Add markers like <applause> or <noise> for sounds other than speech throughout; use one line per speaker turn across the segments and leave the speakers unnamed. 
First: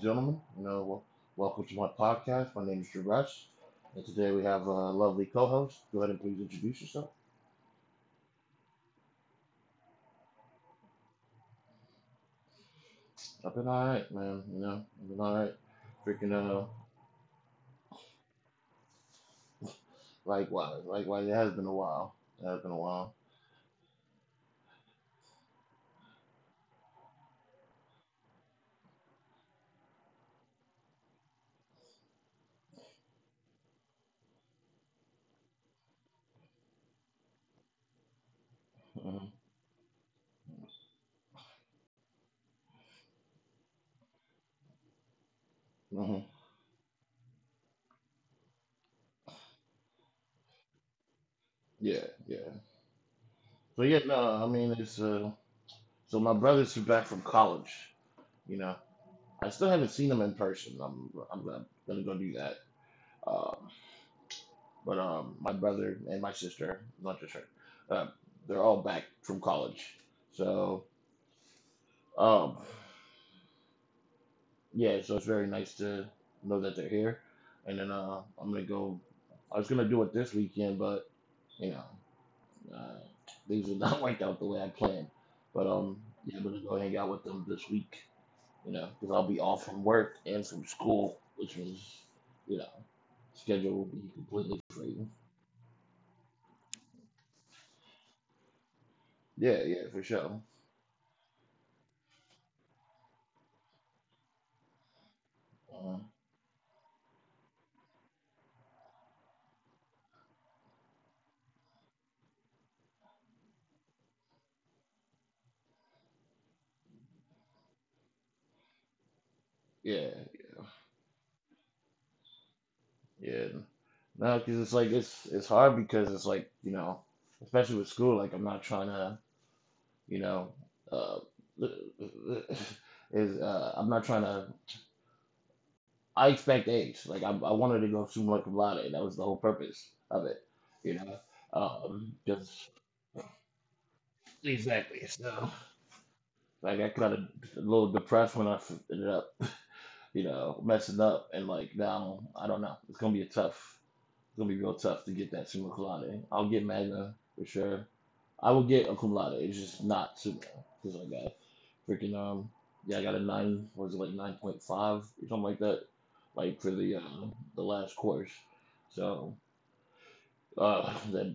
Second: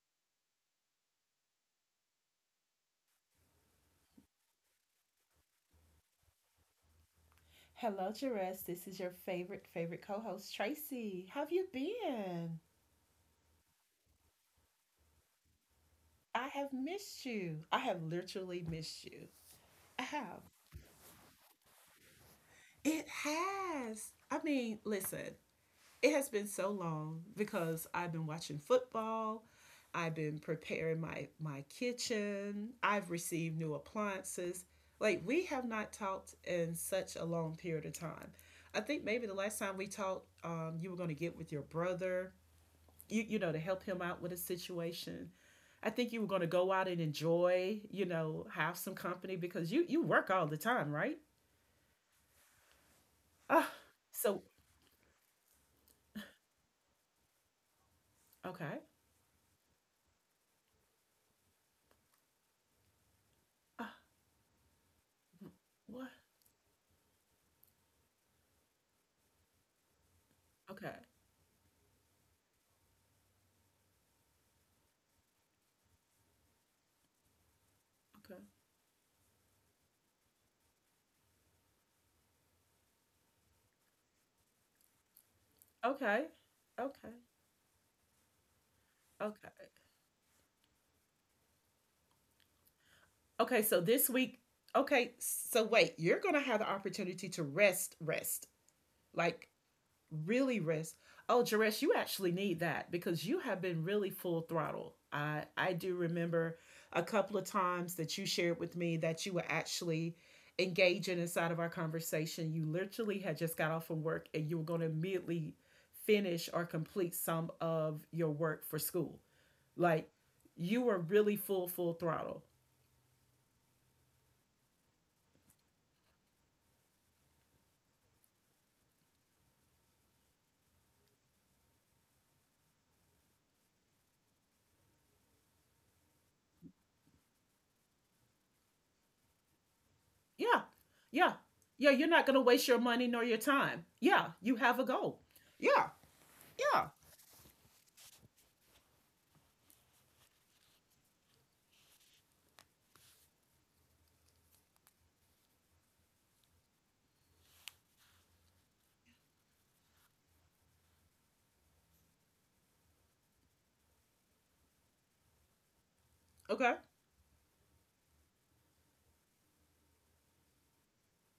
gentlemen. Welcome to my podcast. My name is Drew Rush, and today we have a lovely co-host. Go ahead and please introduce yourself.
Hello, Jerez. This is your favorite, favorite co host, Tracy. How have you been?
I've been all right, man. You know, I've been all right. Freaking
I have missed you. I have literally missed you. I have.
Likewise. It has been a while. It has been a
It
while.
has. I mean, listen, it has been so long because I've been watching football. I've been preparing my kitchen. I've received new appliances. Like, we have not talked in such a long period of time. I think
Mm-hmm.
maybe the last time we talked, you were going to get with your brother to help him out with a situation. I think you
hmm
were going to go out and enjoy, have some company because you work all the time, right?
Yeah, yeah.
Ah,
So yeah,
so
no, I mean it's so my brothers are back from college. You know,
okay.
I still haven't seen them in person. I'm gonna go do that. Um,
Ah,
But my brother
what?
and my sister, not just her, uh, they're all back from college. So
Okay.
um, yeah, so it's very nice to know that they're here. And then
Okay.
I'm gonna go. I was gonna do it this weekend, but you know, uh, things did not <laughs> work out the way I planned. But
Okay.
yeah, I'm gonna go hang out
Okay.
with them this week. You know, because I'll be off
Okay.
from work and from school, which means you know,
Okay,
schedule
so
will be
this week,
completely free.
okay, so wait, you're going to have the opportunity to rest, rest. Like
Yeah, yeah, for sure.
really risk. Oh, Jaresh, you actually need that because you have been really full throttle. I do
Uh,
remember a couple of times that you shared with me that you were actually engaging inside of our conversation. You literally had just got off from work and you were going to immediately finish or complete some of your work for school.
yeah.
Like you were really full throttle.
Yeah. No, because it's hard because it's like you know, especially with school. Like I'm not trying to you know, uh, <laughs> is I'm not trying to. I expect A's. I wanted to go summa cum laude. That was the whole purpose of it.
Yeah.
You know,
Yeah. Yeah, you're not going to
just
waste your money nor your time. Yeah, you have a
exactly.
goal.
So
Yeah.
I
Yeah.
got a little depressed when ended up you know messing up, and like now I don't know. It's gonna be real tough to get that summa colada. I'll get magna for sure. I will get a cum laude. It's just not summa because I got freaking yeah, I got a nine, what was it, like 9.5 or something like that, like for
Okay.
the last course. So uh, that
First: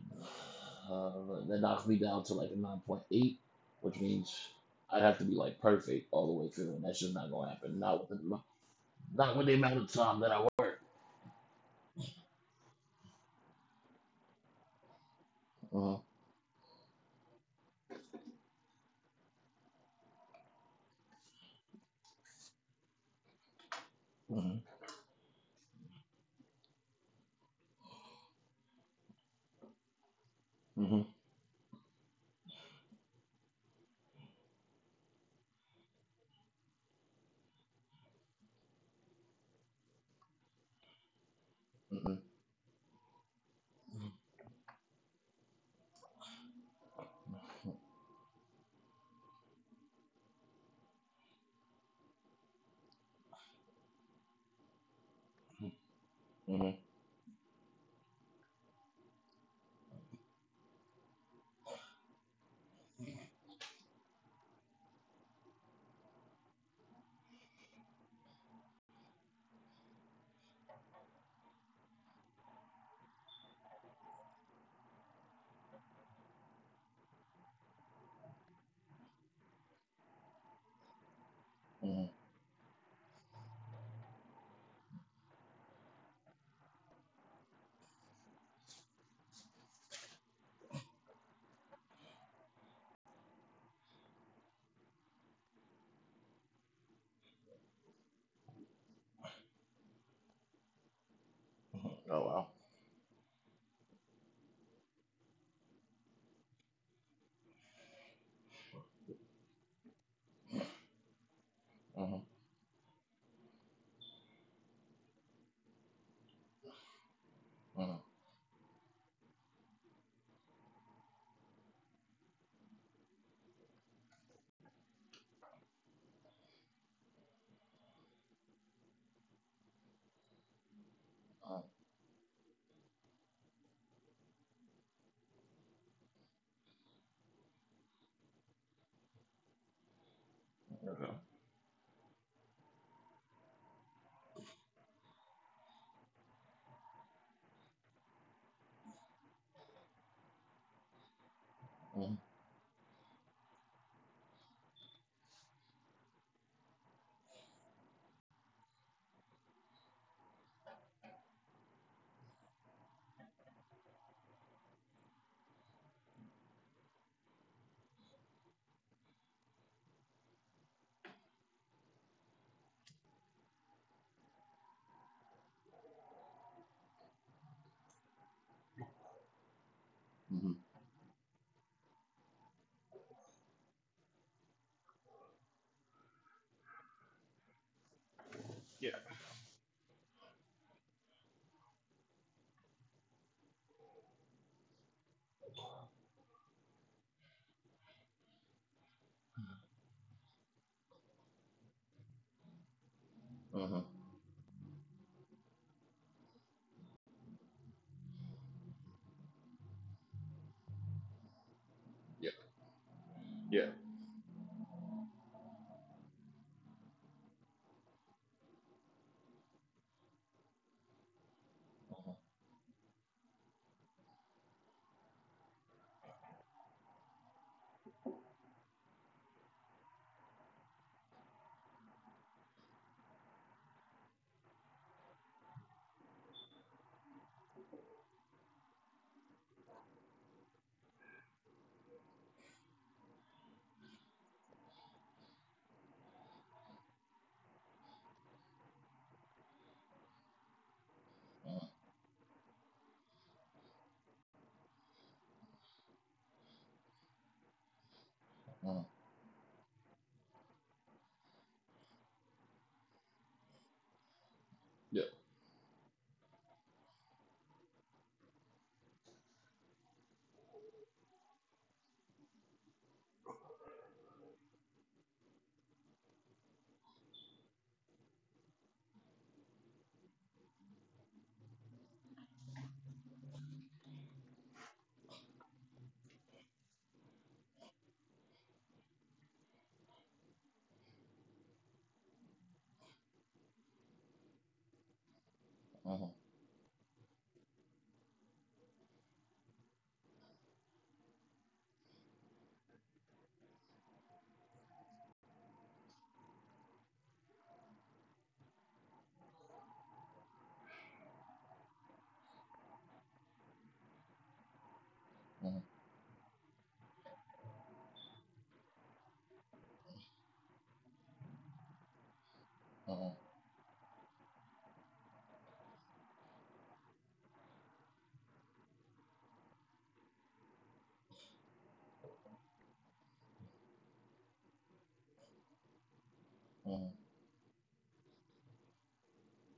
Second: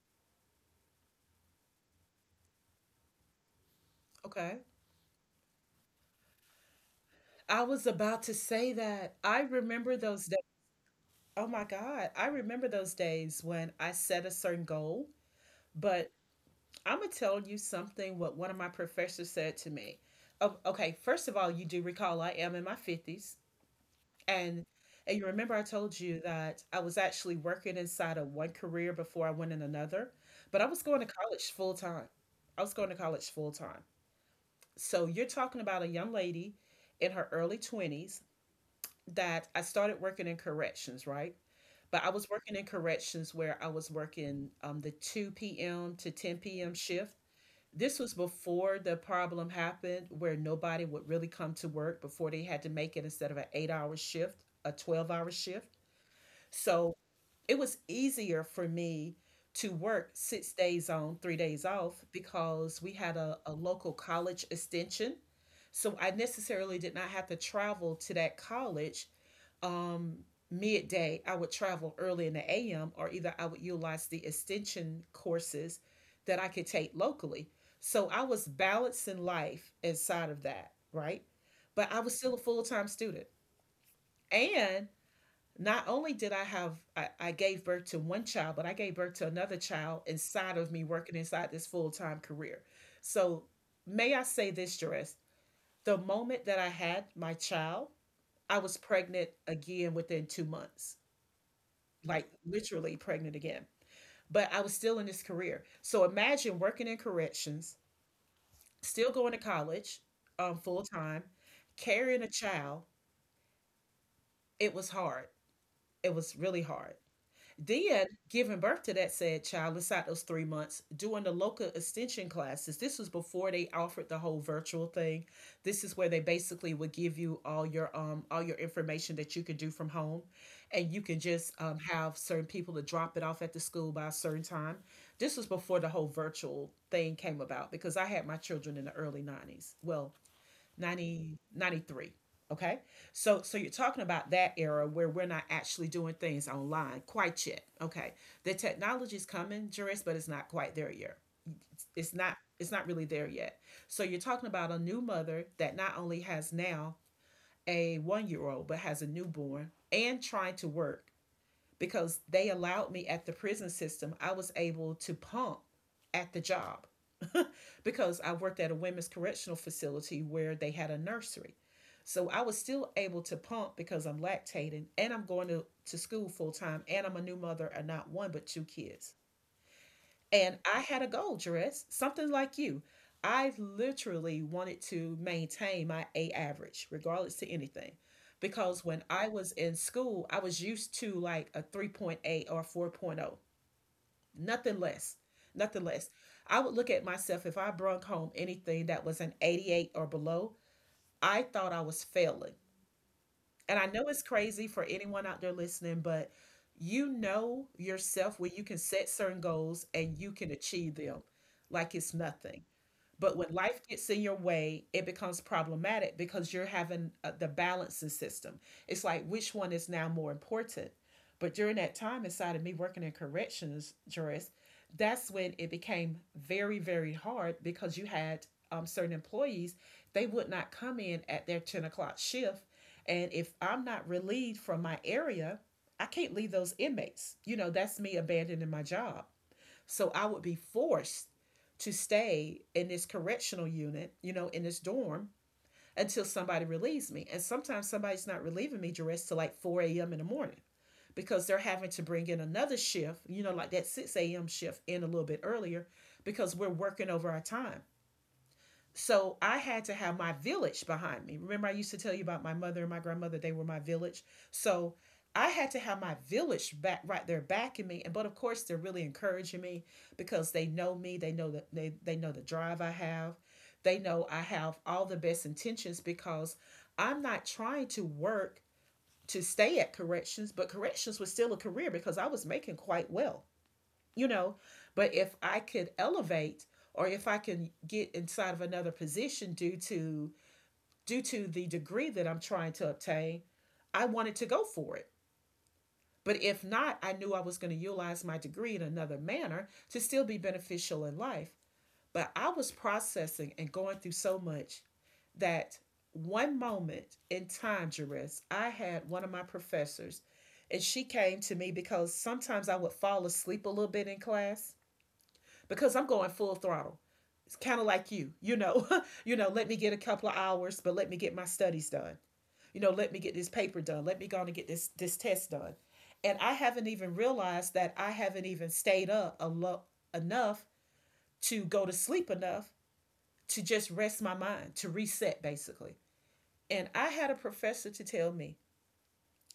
uh, that knocks me down to like a 9.8, which means
Okay.
I'd have to be like perfect all the way through, and that's just not gonna
I
happen.
was about to say that. I
Not with the amount of
remember
time
those
that
days.
I work.
Oh my God. I remember those days when I set a certain goal,
Uh-huh.
but I'm going to tell you something what one of my professors said to me. Oh, okay. First of all, you do recall I am in my 50s. And,
Mm-hmm.
and you remember I told you that I was actually working inside of one career before I went in another, but I was going
Mm-hmm.
to college full time. I was going to college full time. So you're talking about a young lady in her early 20s that I started working in corrections, right? But I
Mm-hmm.
was working in corrections where I was
Mm-hmm.
working the 2 p.m. to 10 p.m. shift. This was before the problem happened where nobody would really come to work before they had to make it instead of an 8 hour shift, a 12-hour shift.
Mm-hmm.
So it was easier for me to work 6 days on, 3 days off because we had a local college extension. So I necessarily did not have to travel to that college um, midday. I would travel early in the AM, or either I would utilize the extension courses that I could take locally. So I was balancing life inside of that, right? But I
Mhm.
was still a full time student. And not only did I gave birth to one child, but I gave birth to another child inside of me working inside this full time career. So may I say this, Jerez? The moment that I had my child, I was pregnant again within 2 months,
Mhm. Oh
like
wow.
literally pregnant again. But I was still in this career. So imagine working in corrections, still going to college full time, carrying
Mhm.
a child. It was hard. It was really hard.
Mhm.
Dia giving birth to that said child inside those 3 months, doing the local extension classes. This was before they offered the whole virtual thing. This is where they basically would give you all your information that you could do from home, and you can just have certain people to drop it off at the school by a certain time. This was before the whole virtual thing came about because I had my children in the early 90s. Well,
Mhm. Okay.
90 ninety three. Okay. So you're talking about that era where we're not actually doing things online quite yet. Okay. The technology's coming, Juris, but it's not quite there yet.
Mhm.
It's not really there yet. So you're talking about a new mother that not only has now a 1 year old but has a newborn and trying to work because they allowed me at the prison system, I was able to pump at the job <laughs> because I worked at a women's correctional facility where they had a nursery. So I was still able to pump because I'm lactating and I'm going to school full time and I'm a new mother of not one but two kids.
Mhm.
And I had a goal dress, something like you. I literally wanted to maintain my A average, regardless to anything. Because when I was in school, I was used to like a 3.8 or 4.0, nothing less, nothing less. I would look at myself if I brought home anything that was an 88 or below. I thought I was failing.
Mhm.
And I know it's crazy for anyone out there listening, but you know yourself where you can set certain goals and you can achieve them like it's
Yeah.
nothing. But when
Yeah.
life gets in your way, it becomes problematic because you're having the balancing system. It's like which one is now more important. But during that
Mhm.
time inside of me working in corrections, Joris, that's when it became very, very hard because you had certain employees. They would not come in at their 10 o'clock shift. And if I'm not relieved from my area, I can't leave those inmates. You know, that's me abandoning my job. So I would be forced to stay in this correctional unit, you know, in this dorm until somebody relieves me. And sometimes somebody's not relieving me, duress till like 4 a.m. in the morning because they're
Mhm.
having to bring in another shift, you know, like that 6 a.m. shift in a little bit earlier because we're working over our time.
Mhm.
So I had to have my village behind me. Remember, I used to tell you about my mother and my grandmother, they were my village. So
Yeah.
I had to have my village back right there backing me. And but of course they're really encouraging me because they know me, they know that they know the drive I have. They know I have all the best intentions because I'm not trying to work to stay at corrections, but corrections was still a career because I was making quite well, you know but if I could elevate, or if I can get inside of another position due to the degree that I'm trying to obtain, I wanted to go for it.
Mhm.
But if not, I knew I was going to utilize my degree in another manner to still be beneficial in life. But I was processing and going through so much that one moment in time, Jerris, I had one of my professors, and she came to me because sometimes I would fall asleep a little bit in class
Mhm.
because I'm going full throttle. It's kind of like you, <laughs> let me get a couple of hours, but let me get my studies done. You know,
Mhm.
let me get this paper done. Let me go and get this test done. And I haven't even realized that I haven't even stayed up a lot enough to go to sleep enough to just rest my mind, to reset basically. And
Mhm.
I had a professor to tell me.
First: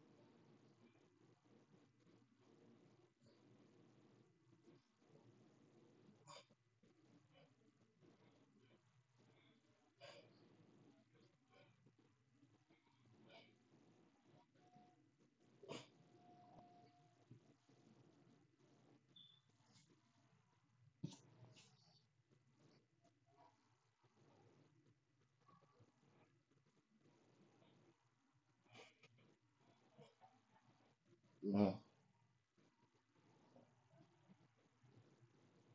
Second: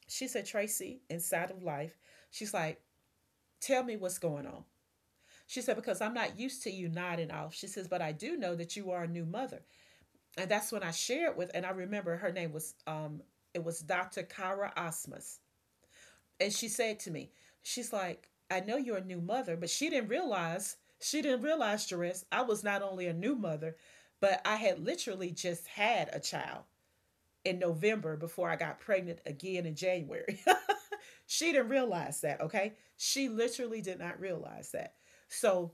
She said, Tracy, inside of life, she's like, tell me what's going on. She said, because I'm not used to you nodding off. She says, but I do know that you are a new mother. And that's when I shared with, and I remember her name was, it was Dr. Kara Osmus. And she said to me, she's like, I know you're a new mother, but she didn't realize, Jerris, I was not only a new mother, but I had literally just had a child in November before I got pregnant again in January. <laughs> She didn't
Mhm.
realize that, okay? She literally did not realize that. So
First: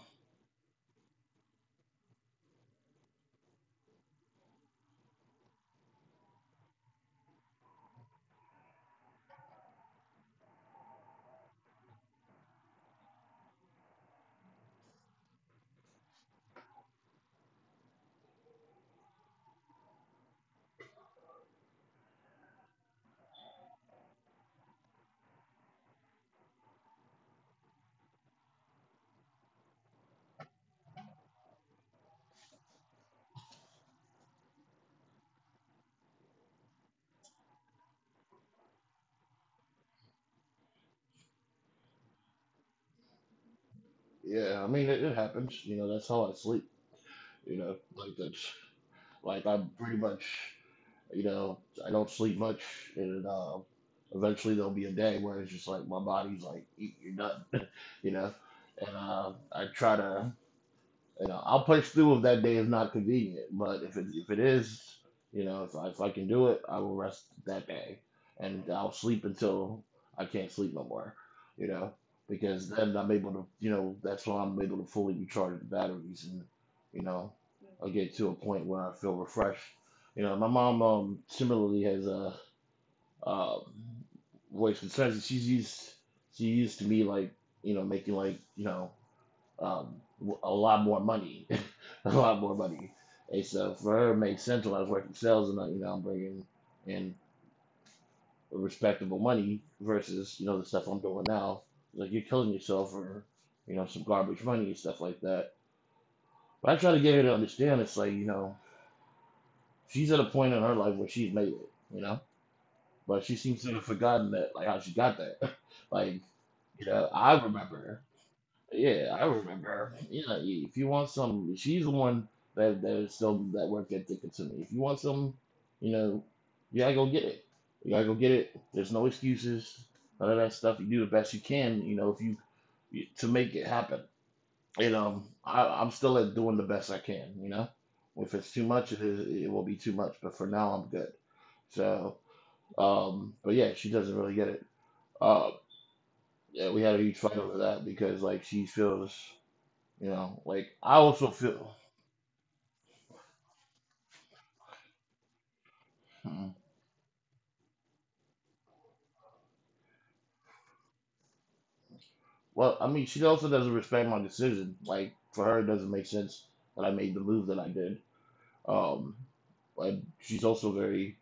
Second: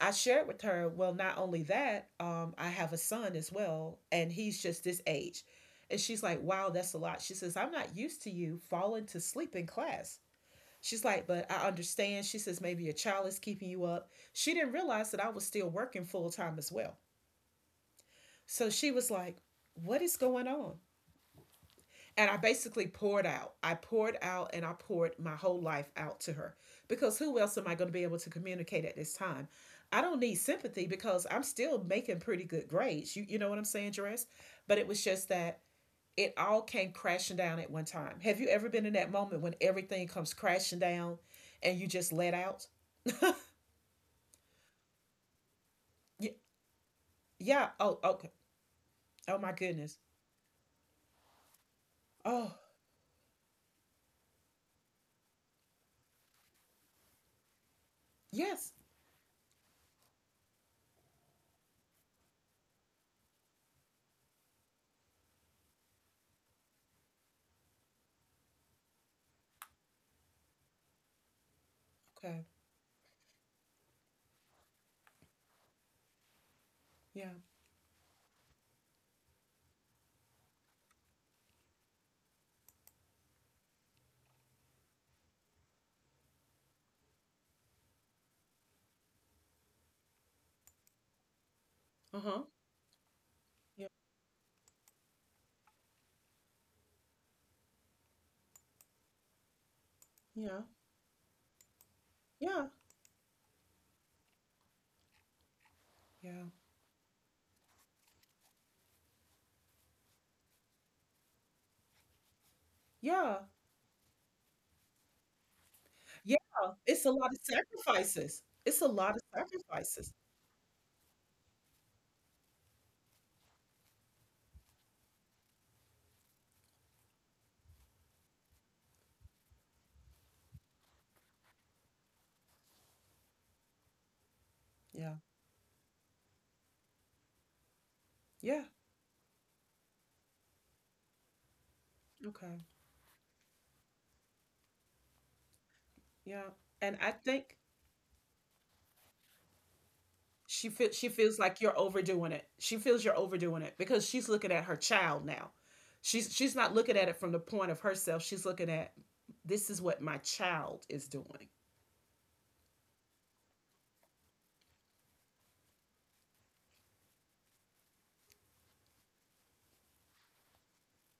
I shared with her, well, not only that, I have a son as well, and he's just this age. And she's like, wow, that's a lot. She says, I'm not used to you falling to sleep in class. She's like, but I understand. She says, maybe your child is keeping you up. She didn't realize that I was still working full time as well. So she was like, what is going on? And I basically poured out. I poured out and I poured my whole life out to her because who else am I going to be able to communicate at this time? I don't need sympathy because I'm still making pretty good grades. You know what I'm saying, Jerez? But it was just that it all came crashing down at one time. Have you ever been in that moment when everything comes crashing down and you just let out?
Yeah. I mean, it happens. You know, that's how
Yeah.
I sleep. You
Yeah.
know,
Oh,
like
okay.
that's
Oh,
like
my
I'm pretty
goodness.
much. You know, I don't sleep
Oh,
much, and eventually there'll be a day where it's just like my body's like, "Eat, you're done." <laughs> You know,
yes.
and I try to. You know, I'll push through if that day is not convenient. But if it is, you know, if I can do it, I will rest that day, and I'll sleep until I can't sleep no more. You know,
Okay.
because then I'm able to, you know, that's when I'm able to fully recharge the batteries, and you know,
Yeah.
I'll get to a point where I feel refreshed. You know, my mom similarly has a uh, voice concerns. She used to me, like you know, making like you know um, a lot more money, <laughs> a
Uh
lot
huh.
more money. And so
Yeah.
for her, it made sense when I was working sales, and I, you know, I'm bringing in respectable money versus you know
Yeah.
the stuff I'm doing now. Like you're killing
Yeah.
yourself for you know some garbage money and stuff like that.
Yeah.
But I try to get her to understand, it's like you know she's at a point in her life where she's made it, you know. But she
Yeah.
seems to have forgotten that, like how she got there. <laughs> like
Yeah,
you
it's
know,
a lot
I
of
remember
sacrifices. It's a
Yeah,
lot
I
of
remember.
sacrifices.
You know, if you want some, she's the one that that is still, that worked at Dickens to me. If you want some, you know, you gotta go get it. You gotta go get it. There's no excuses. None of that stuff. You do the best you can. You know, if you you- to make it happen. And
Yeah.
I'm still at doing the best I can. You know, if it's too
Yeah.
much, it will be too much. But for now, I'm good. So,
Okay.
but yeah, she doesn't really get it. Uh,
Yeah.
yeah, we had
And
a
I
huge fight over
think
that because like she feels. You know, like
she feel,
I
she
also
feels like
feel.
you're overdoing it. She feels you're overdoing it because she's looking at her child now. She's
Hmm.
she's not looking at it from the point of herself. She's looking at, this is what my child is doing.
Well, I mean, she also doesn't respect my decision. Like for her, it doesn't make sense that I made the move that I did. Um, but she's also very,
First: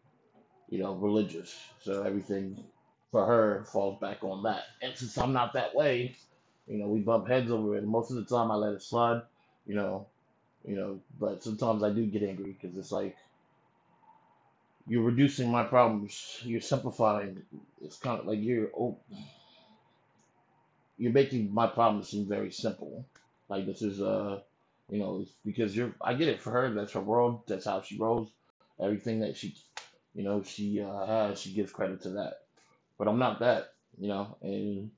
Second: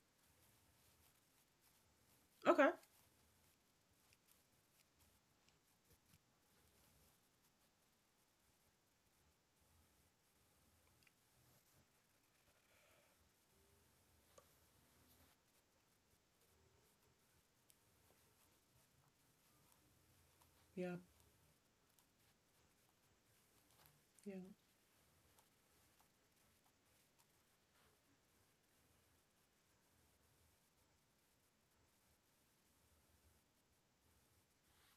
you know, religious. So everything
Okay.
for her falls back on that. And since I'm not that way, you know, we bump heads over it. Most of the time, I let it slide. You know, But sometimes I do get angry because it's like you're reducing my problems. You're simplifying. It's kind of like you're o-
Yeah.
You're making my problem seem very simple. Like this is
Yeah.
You know, it's because you're I get it, for her, that's her world, that's how she rolls. Everything that she you know, she has, she gives credit to that. But I'm not that, you know. And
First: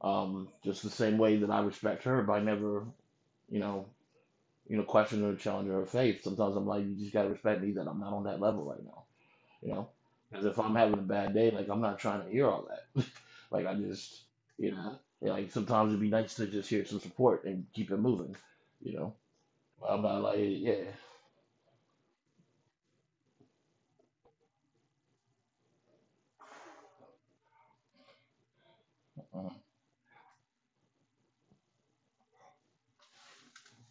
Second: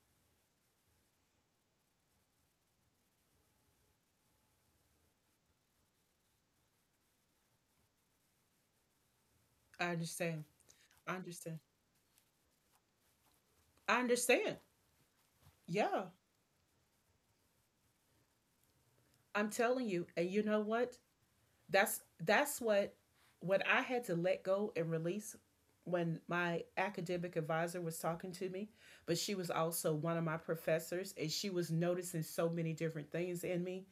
just the same way that I respect her by never, you know, question or challenge her faith. Sometimes I'm like, you just gotta respect me, that I'm not on that level right now, you know?
I understand.
Because if I'm having a
I
bad day,
understand.
like I'm not trying to hear all that. Like I
I
just,
understand.
you know, and, like sometimes it'd
Yeah,
be nice to just hear some support and keep it moving, you know.
I'm telling
I'm
you.
not
And
like,
you know
yeah,
what? That's what I had to let go and release when my academic advisor was talking to me, but she
uh
was also one of my professors and she was noticing so many different things in me.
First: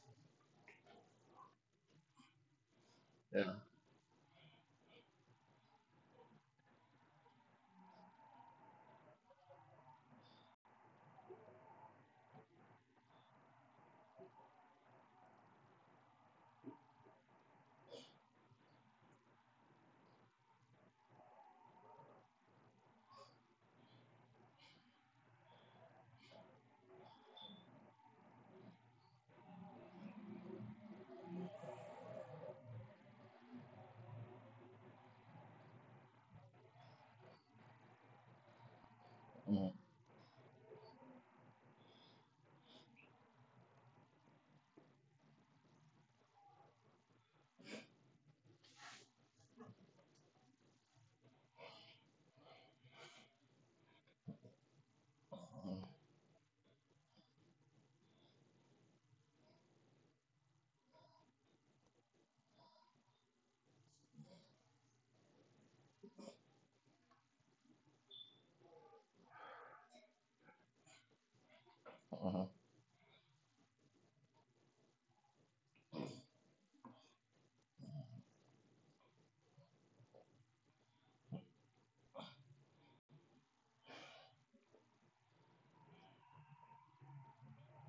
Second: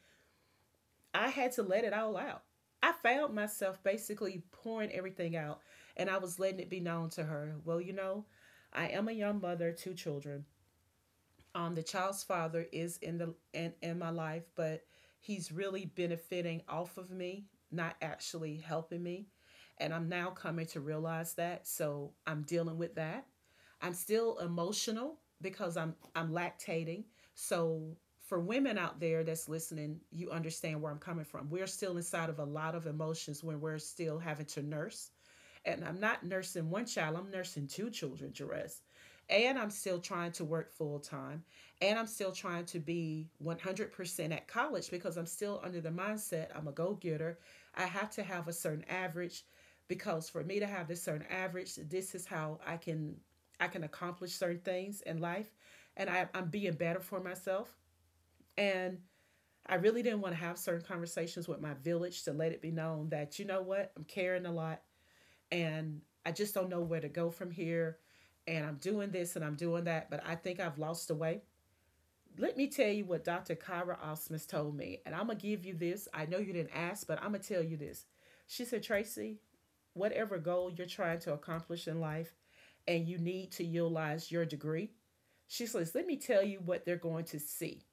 I had to let it all out. I found
yeah,
myself basically pouring everything out, and I was letting it be known to her, well, I am a young mother, two children. The child's father is in my life, but he's really benefiting off of me, not actually helping me. And I'm now coming to realize that. So I'm dealing with that. I'm still emotional because I'm lactating. So for women out there that's listening, you understand where I'm coming from. We're still inside of a lot of emotions when we're still having to nurse, and I'm not nursing one child, I'm nursing two children, Jerez. And I'm
mm
still trying to work full time. And I'm still trying to be 100% at college because I'm still under the mindset I'm a go getter. I have to have a certain average, because for me to have this certain average, this is how I can accomplish certain things in life.
mm
And I'm being better for myself. And I really didn't want to have certain conversations with my village to let it be known that, you know what, I'm caring a lot and I just don't know where to go from here. And I'm doing this and I'm doing that, but I think I've lost the way.
mm
Let me tell you what Dr. Kyra Osmus told me. And I'm going to give you this. I know you didn't ask, but I'm going to tell you this. She said, Tracy, whatever goal you're trying to accomplish in life and you need to utilize your degree, she says, let me tell you what they're going to see.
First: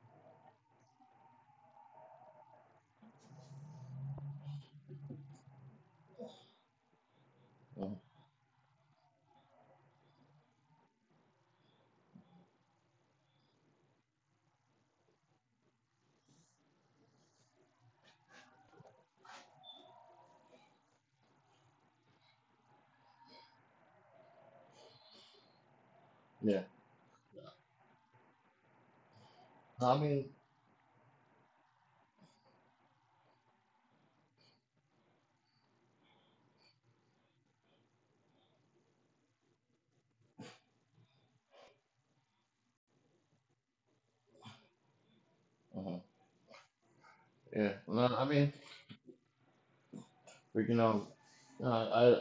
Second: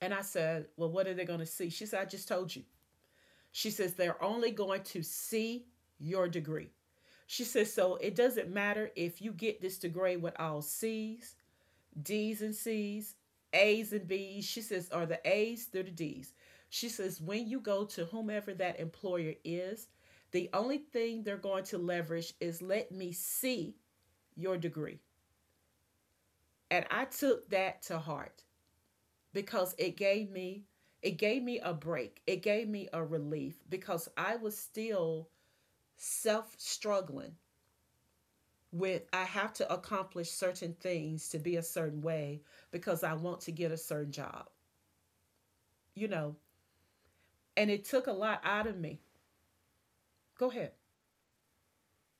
And I said, well, what are they going to see? She said, I just told you. She says, they're only going to see your degree. She says, so
mm
it doesn't matter if you get this to grade with all C's, D's and C's, A's and B's. She says, or the A's through the D's. She says, when you go to whomever that employer is, the only thing they're going to leverage is, let me see your degree.
yeah.
And I took that to heart because
No,
it
I mean,
gave me it gave me a break. It gave me a relief because I was still self struggling with, I have to accomplish certain things to be a certain way because I want to get a certain job,
uh
you know. And
yeah.
it took
No,
a
I
lot
mean,
out of me. Go ahead.
you know, uh,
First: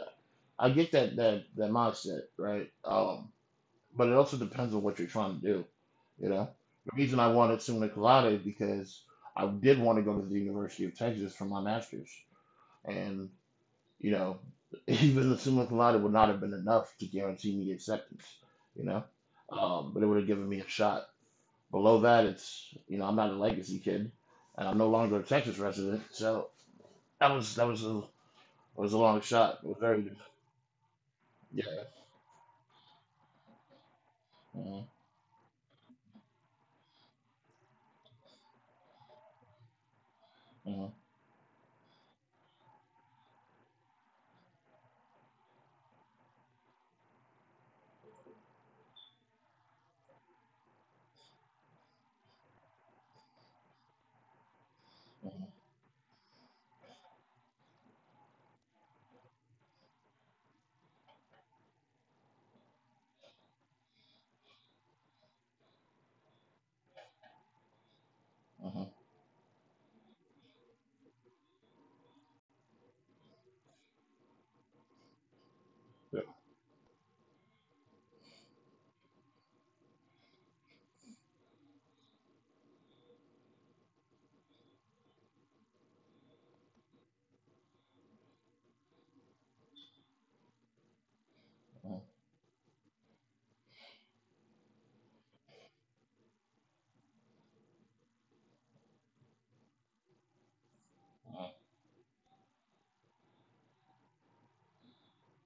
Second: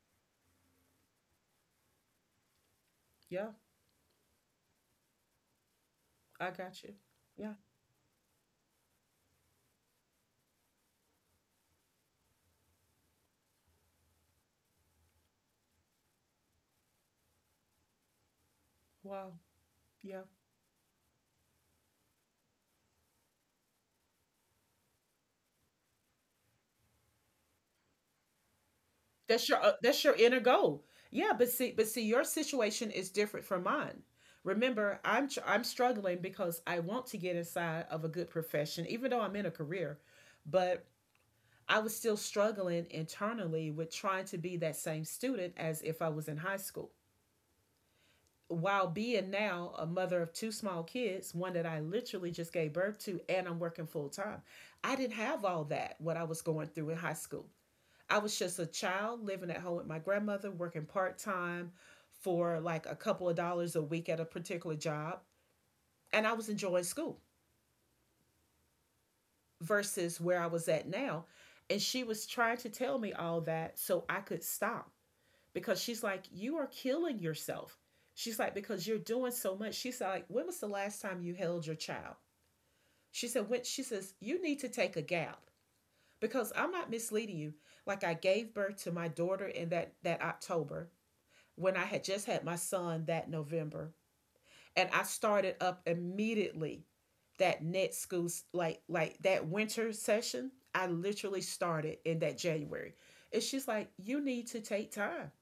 I get that mindset, right?
Yeah,
But it also depends on what you're trying to do, you know.
I got
The
you.
reason I
Yeah.
wanted summa cum laude is because I did want to go to the University of Texas for my master's, and you know, <laughs> even the similar cum laude would not have been enough to guarantee me acceptance. You know,
Wow.
but it would
Yeah.
have given me a shot. Below that, it's you know I'm not a legacy kid, and I'm no longer a Texas resident, so that was a long
That's
shot.
your
It
uh,
was
that's
very
your
good.
inner goal. Yeah, but see
Yeah.
but see your situation is different from mine.
Mhm,
Remember, I'm struggling because I want to get inside of a good profession even though I'm in a career, but
mhm,
I was still struggling internally with trying to be that same student as if I was in high school, while being now a mother of two small kids, one that I literally just gave birth to, and I'm working full time. I didn't
mhm,
have all that, what I was going through in high school. I was just a child living at home with my grandmother, working part time for like a couple of dollars a week at a particular job. And I was enjoying school
mhm.
versus where I was at now. And she was trying to tell me all that so I could stop, because she's
Yeah.
like, you are killing yourself. She's like, because you're doing so much. She's like, when was the last time you held your child? She said, When she says, you need to take a gap because I'm not misleading you. Like, I gave birth to my daughter in that October, when I
Mhm,
had just had my son that November. And I started up immediately that net school like that winter session. I literally started in that January. And she's like, you need to take time.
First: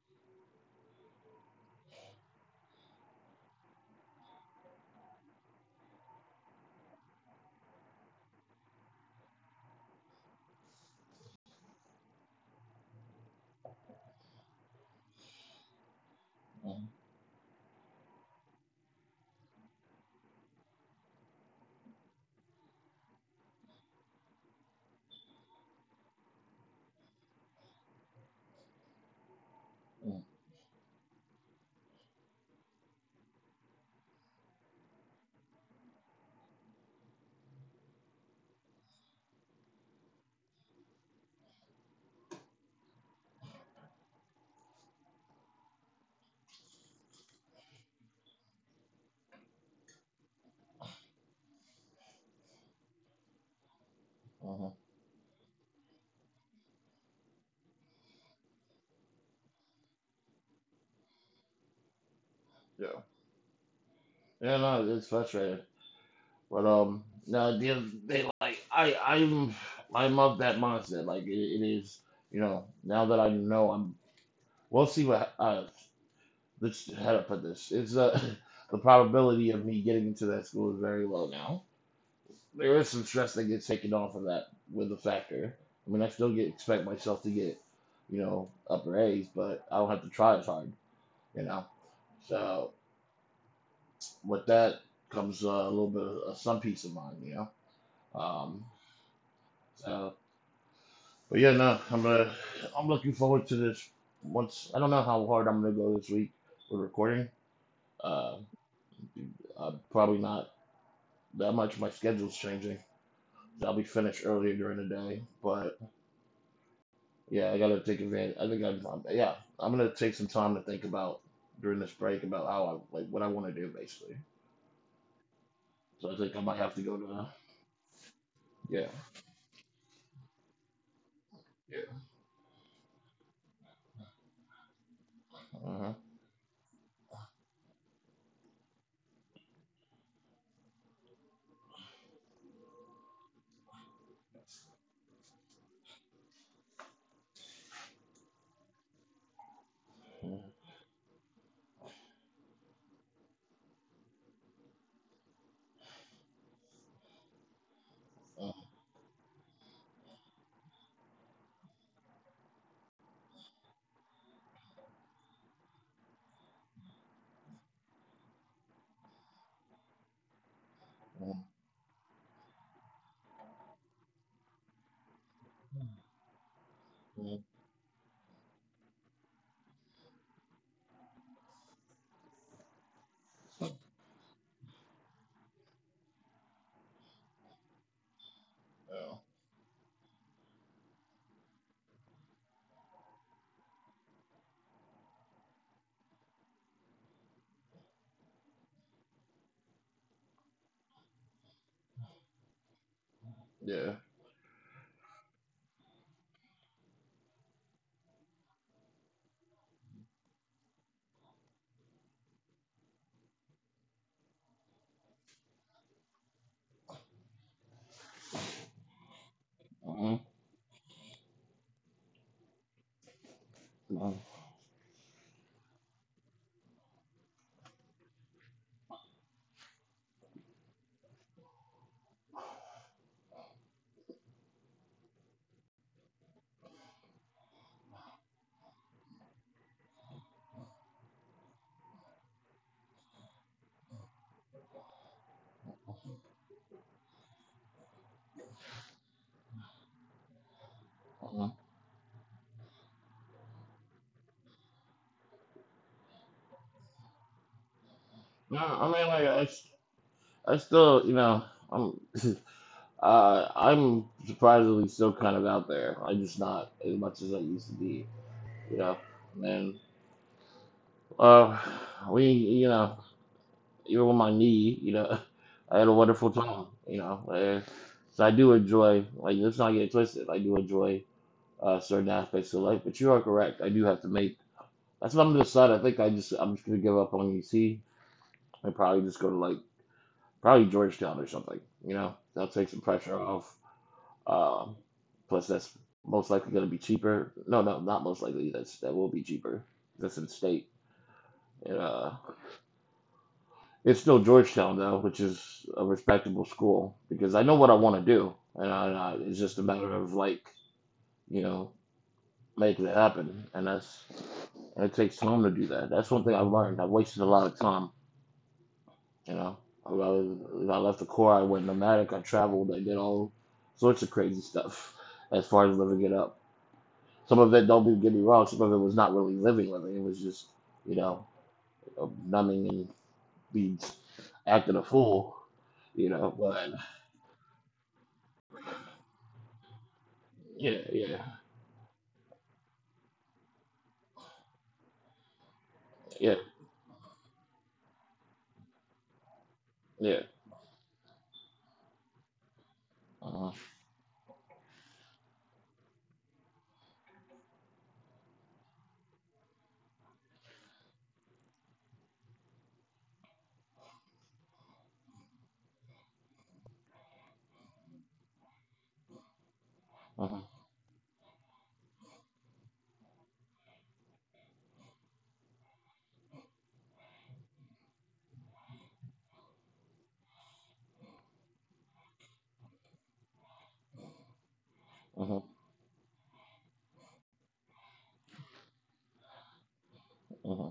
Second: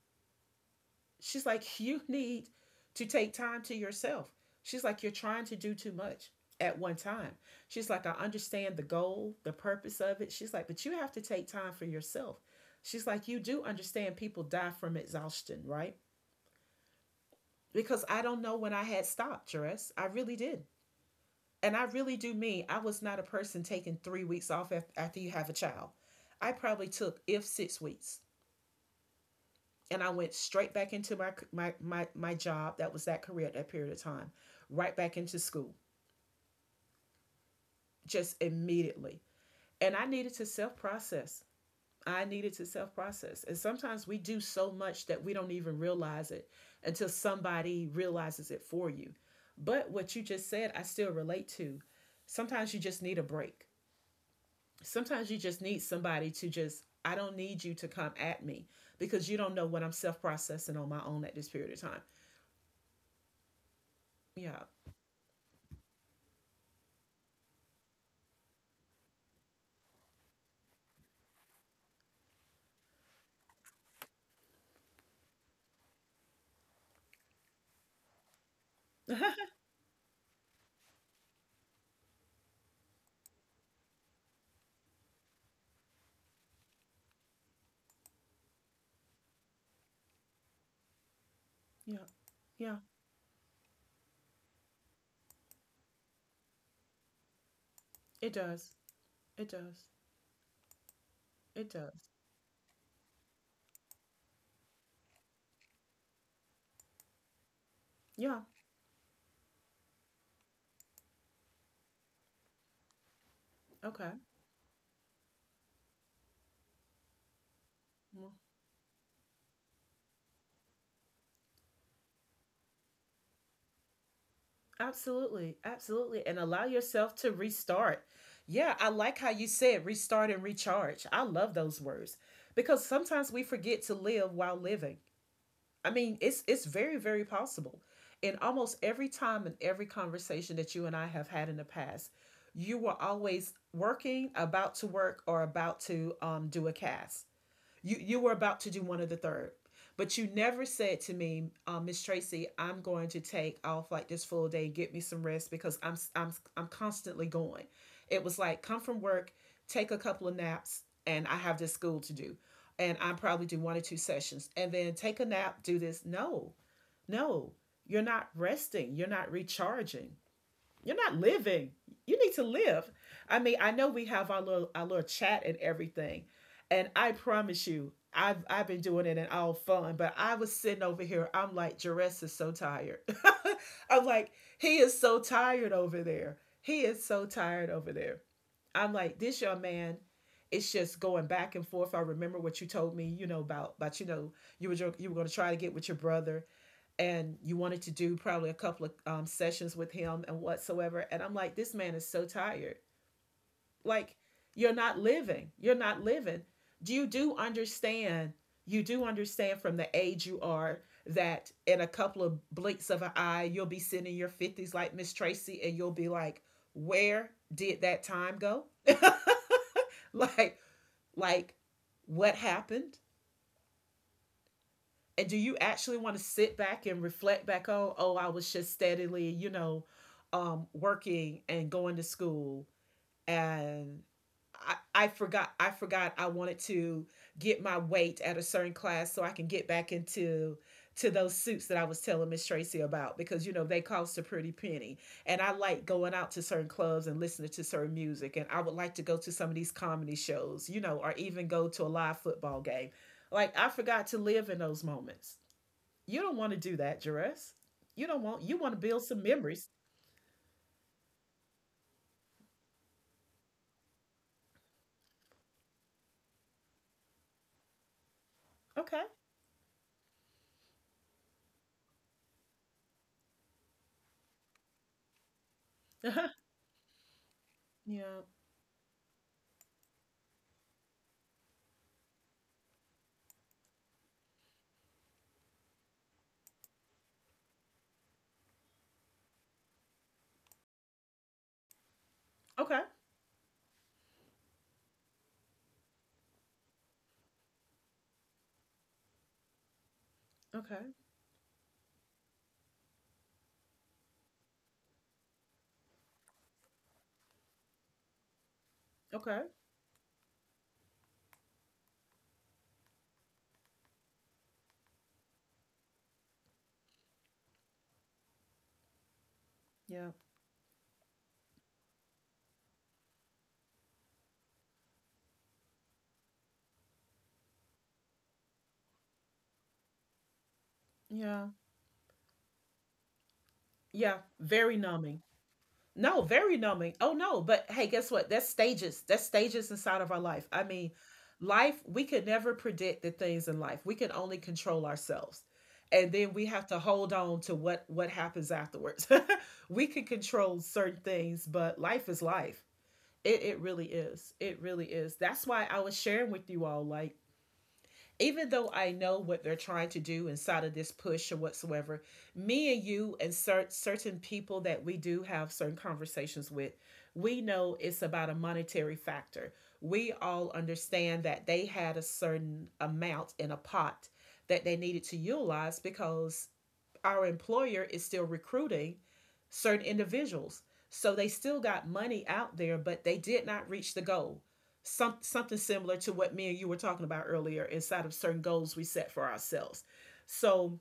She's like, you need to take time to yourself. She's like, you're trying to do too much at one time. She's like, I understand the goal, the purpose of it. She's like, but you have to take time for yourself. She's like, you do understand people die from exhaustion, right?
mhm, mhm,
Because I don't know when I had stopped, Jerez. I really did. And I really do mean, I was not a person taking 3 weeks off after you have a child. I probably took, if 6 weeks, and I
mhm,
went straight back into my job. That was that career at that period of time. Right back into school, just immediately. And I needed to self process. I needed to self process. And sometimes we do so much that we don't even realize it until somebody realizes it for you. But what you just said, I still relate to. Sometimes you just need a break.
mhm.
Sometimes you just need somebody to just, I don't need you to come at me because you don't know what I'm self processing on my own at this period of time.
Yeah. Yeah,
Yeah.
no, it's frustrating, but no, they like I I'm of that mindset. Like it is, you know. Now that I know I'm We'll see what this How to put this. It's <laughs> the
<laughs>
probability of me getting into that school is very low now. There is some stress that gets taken off of that with the factor. I mean, I still get expect myself to get, you know, upper A's, but I don't have to try as hard, you know.
Yeah. Yeah.
So with that comes a little bit of some peace of mind, you know.
It does.
Um
It does.
so but yeah,
It
no,
does.
I'm looking forward to this. Once, I don't know how hard I'm gonna go this week with recording.
Yeah.
Uh, Probably not that much. My schedule's changing. I'll be
Okay.
finished earlier during the day, but yeah, I gotta take
Well,
advantage. Yeah, I'm gonna take some time to think about during this break about how I like what I want to do basically.
absolutely.
So I
Absolutely. And
think I might
allow
have to go to
yourself to restart. Yeah. I
yeah,
like how you said restart and recharge. I love those
yeah,
words because sometimes we forget to live while living. I
uh-huh.
mean, it's very, very possible. And almost every time in every conversation that you and I have had in the past, you were always working, about to work, or about to do a cast. You were about to do one of the third, but you never
uh
said to me, Miss Tracy, I'm going to take off like this full day, get me some rest, because I'm constantly going. It was
uh,
like, come from work, take a couple of naps, and I have this school to do, and I probably do one or two sessions, and then take a nap, do this. No, no, you're not resting. You're not recharging. You're not
uh,
living. You need to live. I mean, I know we have our little chat and everything, and I promise you, I've been doing it in all fun, but I was sitting over here. I'm like, Jerez is so tired. <laughs> I'm like, he is so tired over there. He is so tired over there. I'm
uh,
like, this young man, it's just going back and forth. I remember what you told me, about you were gonna try to get with your brother, and you wanted to do probably a couple of sessions with him and whatsoever. And I'm like, this man is so tired.
yeah,
Like, you're not living. You're not living. Do you do understand? You do understand from the age you are that in a couple of blinks of an eye, you'll be sitting in your 50s like Miss Tracy, and you'll be like, where did that time go? <laughs>
uh-huh.
Like, like, what happened?
Uh-huh.
And do you actually want to sit back and reflect back on, oh, I was just steadily working and going to school, and I, I forgot I wanted to get my weight at a certain class so I can get back into to those suits that I was telling Miss Tracy about, because they cost a pretty penny, and I like going out to certain clubs and listening to certain music, and I would like to go to some of these comedy shows, or even go to a live football game. Like, I forgot to live in those moments. You don't want to do that, Jerez. You don't want you
No,
want to
I
build
mean,
some
like I
memories.
still you know I'm <laughs> I'm surprisingly still kind of out there. I'm just not as much as I used to be, you know.
Okay. <laughs>
And uh, you know, even with my knee, you know, <laughs> I had a
Uh-huh.
wonderful time, you know. And
Yeah.
so I do enjoy, like, let's not get it twisted. I do enjoy certain aspects of life, but you are correct. I do have to make. That's what I'm gonna decide. I'm just gonna give up on UC and probably just go to like probably Georgetown or something. You know, that'll take
Okay.
some pressure off. Um, Plus, that's most likely going to be cheaper. No, no, not most likely. That's that will be cheaper. That's in state.
Okay.
And, it's still Georgetown though, which is a respectable school, because I know what I want to do, and it's
Okay.
just a matter of like you know making it happen. And that's and it takes time to do that. That's one thing I've learned. I wasted a lot of time. You know, I,
Yeah.
I left the Corps. I went nomadic. I traveled. I did all sorts of crazy stuff as far as living it up. Some of it, don't be- get me wrong, some of it was not really living, living. It was just, you know,
Yeah.
numbing and being
Yeah. Very
acting a
numbing.
fool, you
No,
know.
very
But
numbing. Oh no, but hey, guess what? That's stages. That's stages inside of our life. I mean,
yeah, yeah,
life, we could never predict the things in life. We can only control ourselves. And then we
yeah,
have to hold on to what happens afterwards. <laughs> We can
yeah.
control certain things, but life is life. It
Uh-huh,
really is. It really is. That's why I was sharing with you all, like, even though I know what they're trying to do inside of this push or whatsoever, me and you and certain people that we do have certain conversations with, we know it's about a monetary factor. We all
uh-huh,
understand that they had a certain amount in a pot that they needed to utilize because our employer is still recruiting certain individuals. So they still got money out there, but they did not reach the goal.
uh-huh,
Something similar to what me and you were talking about earlier inside of certain goals we set for ourselves. So
uh-huh.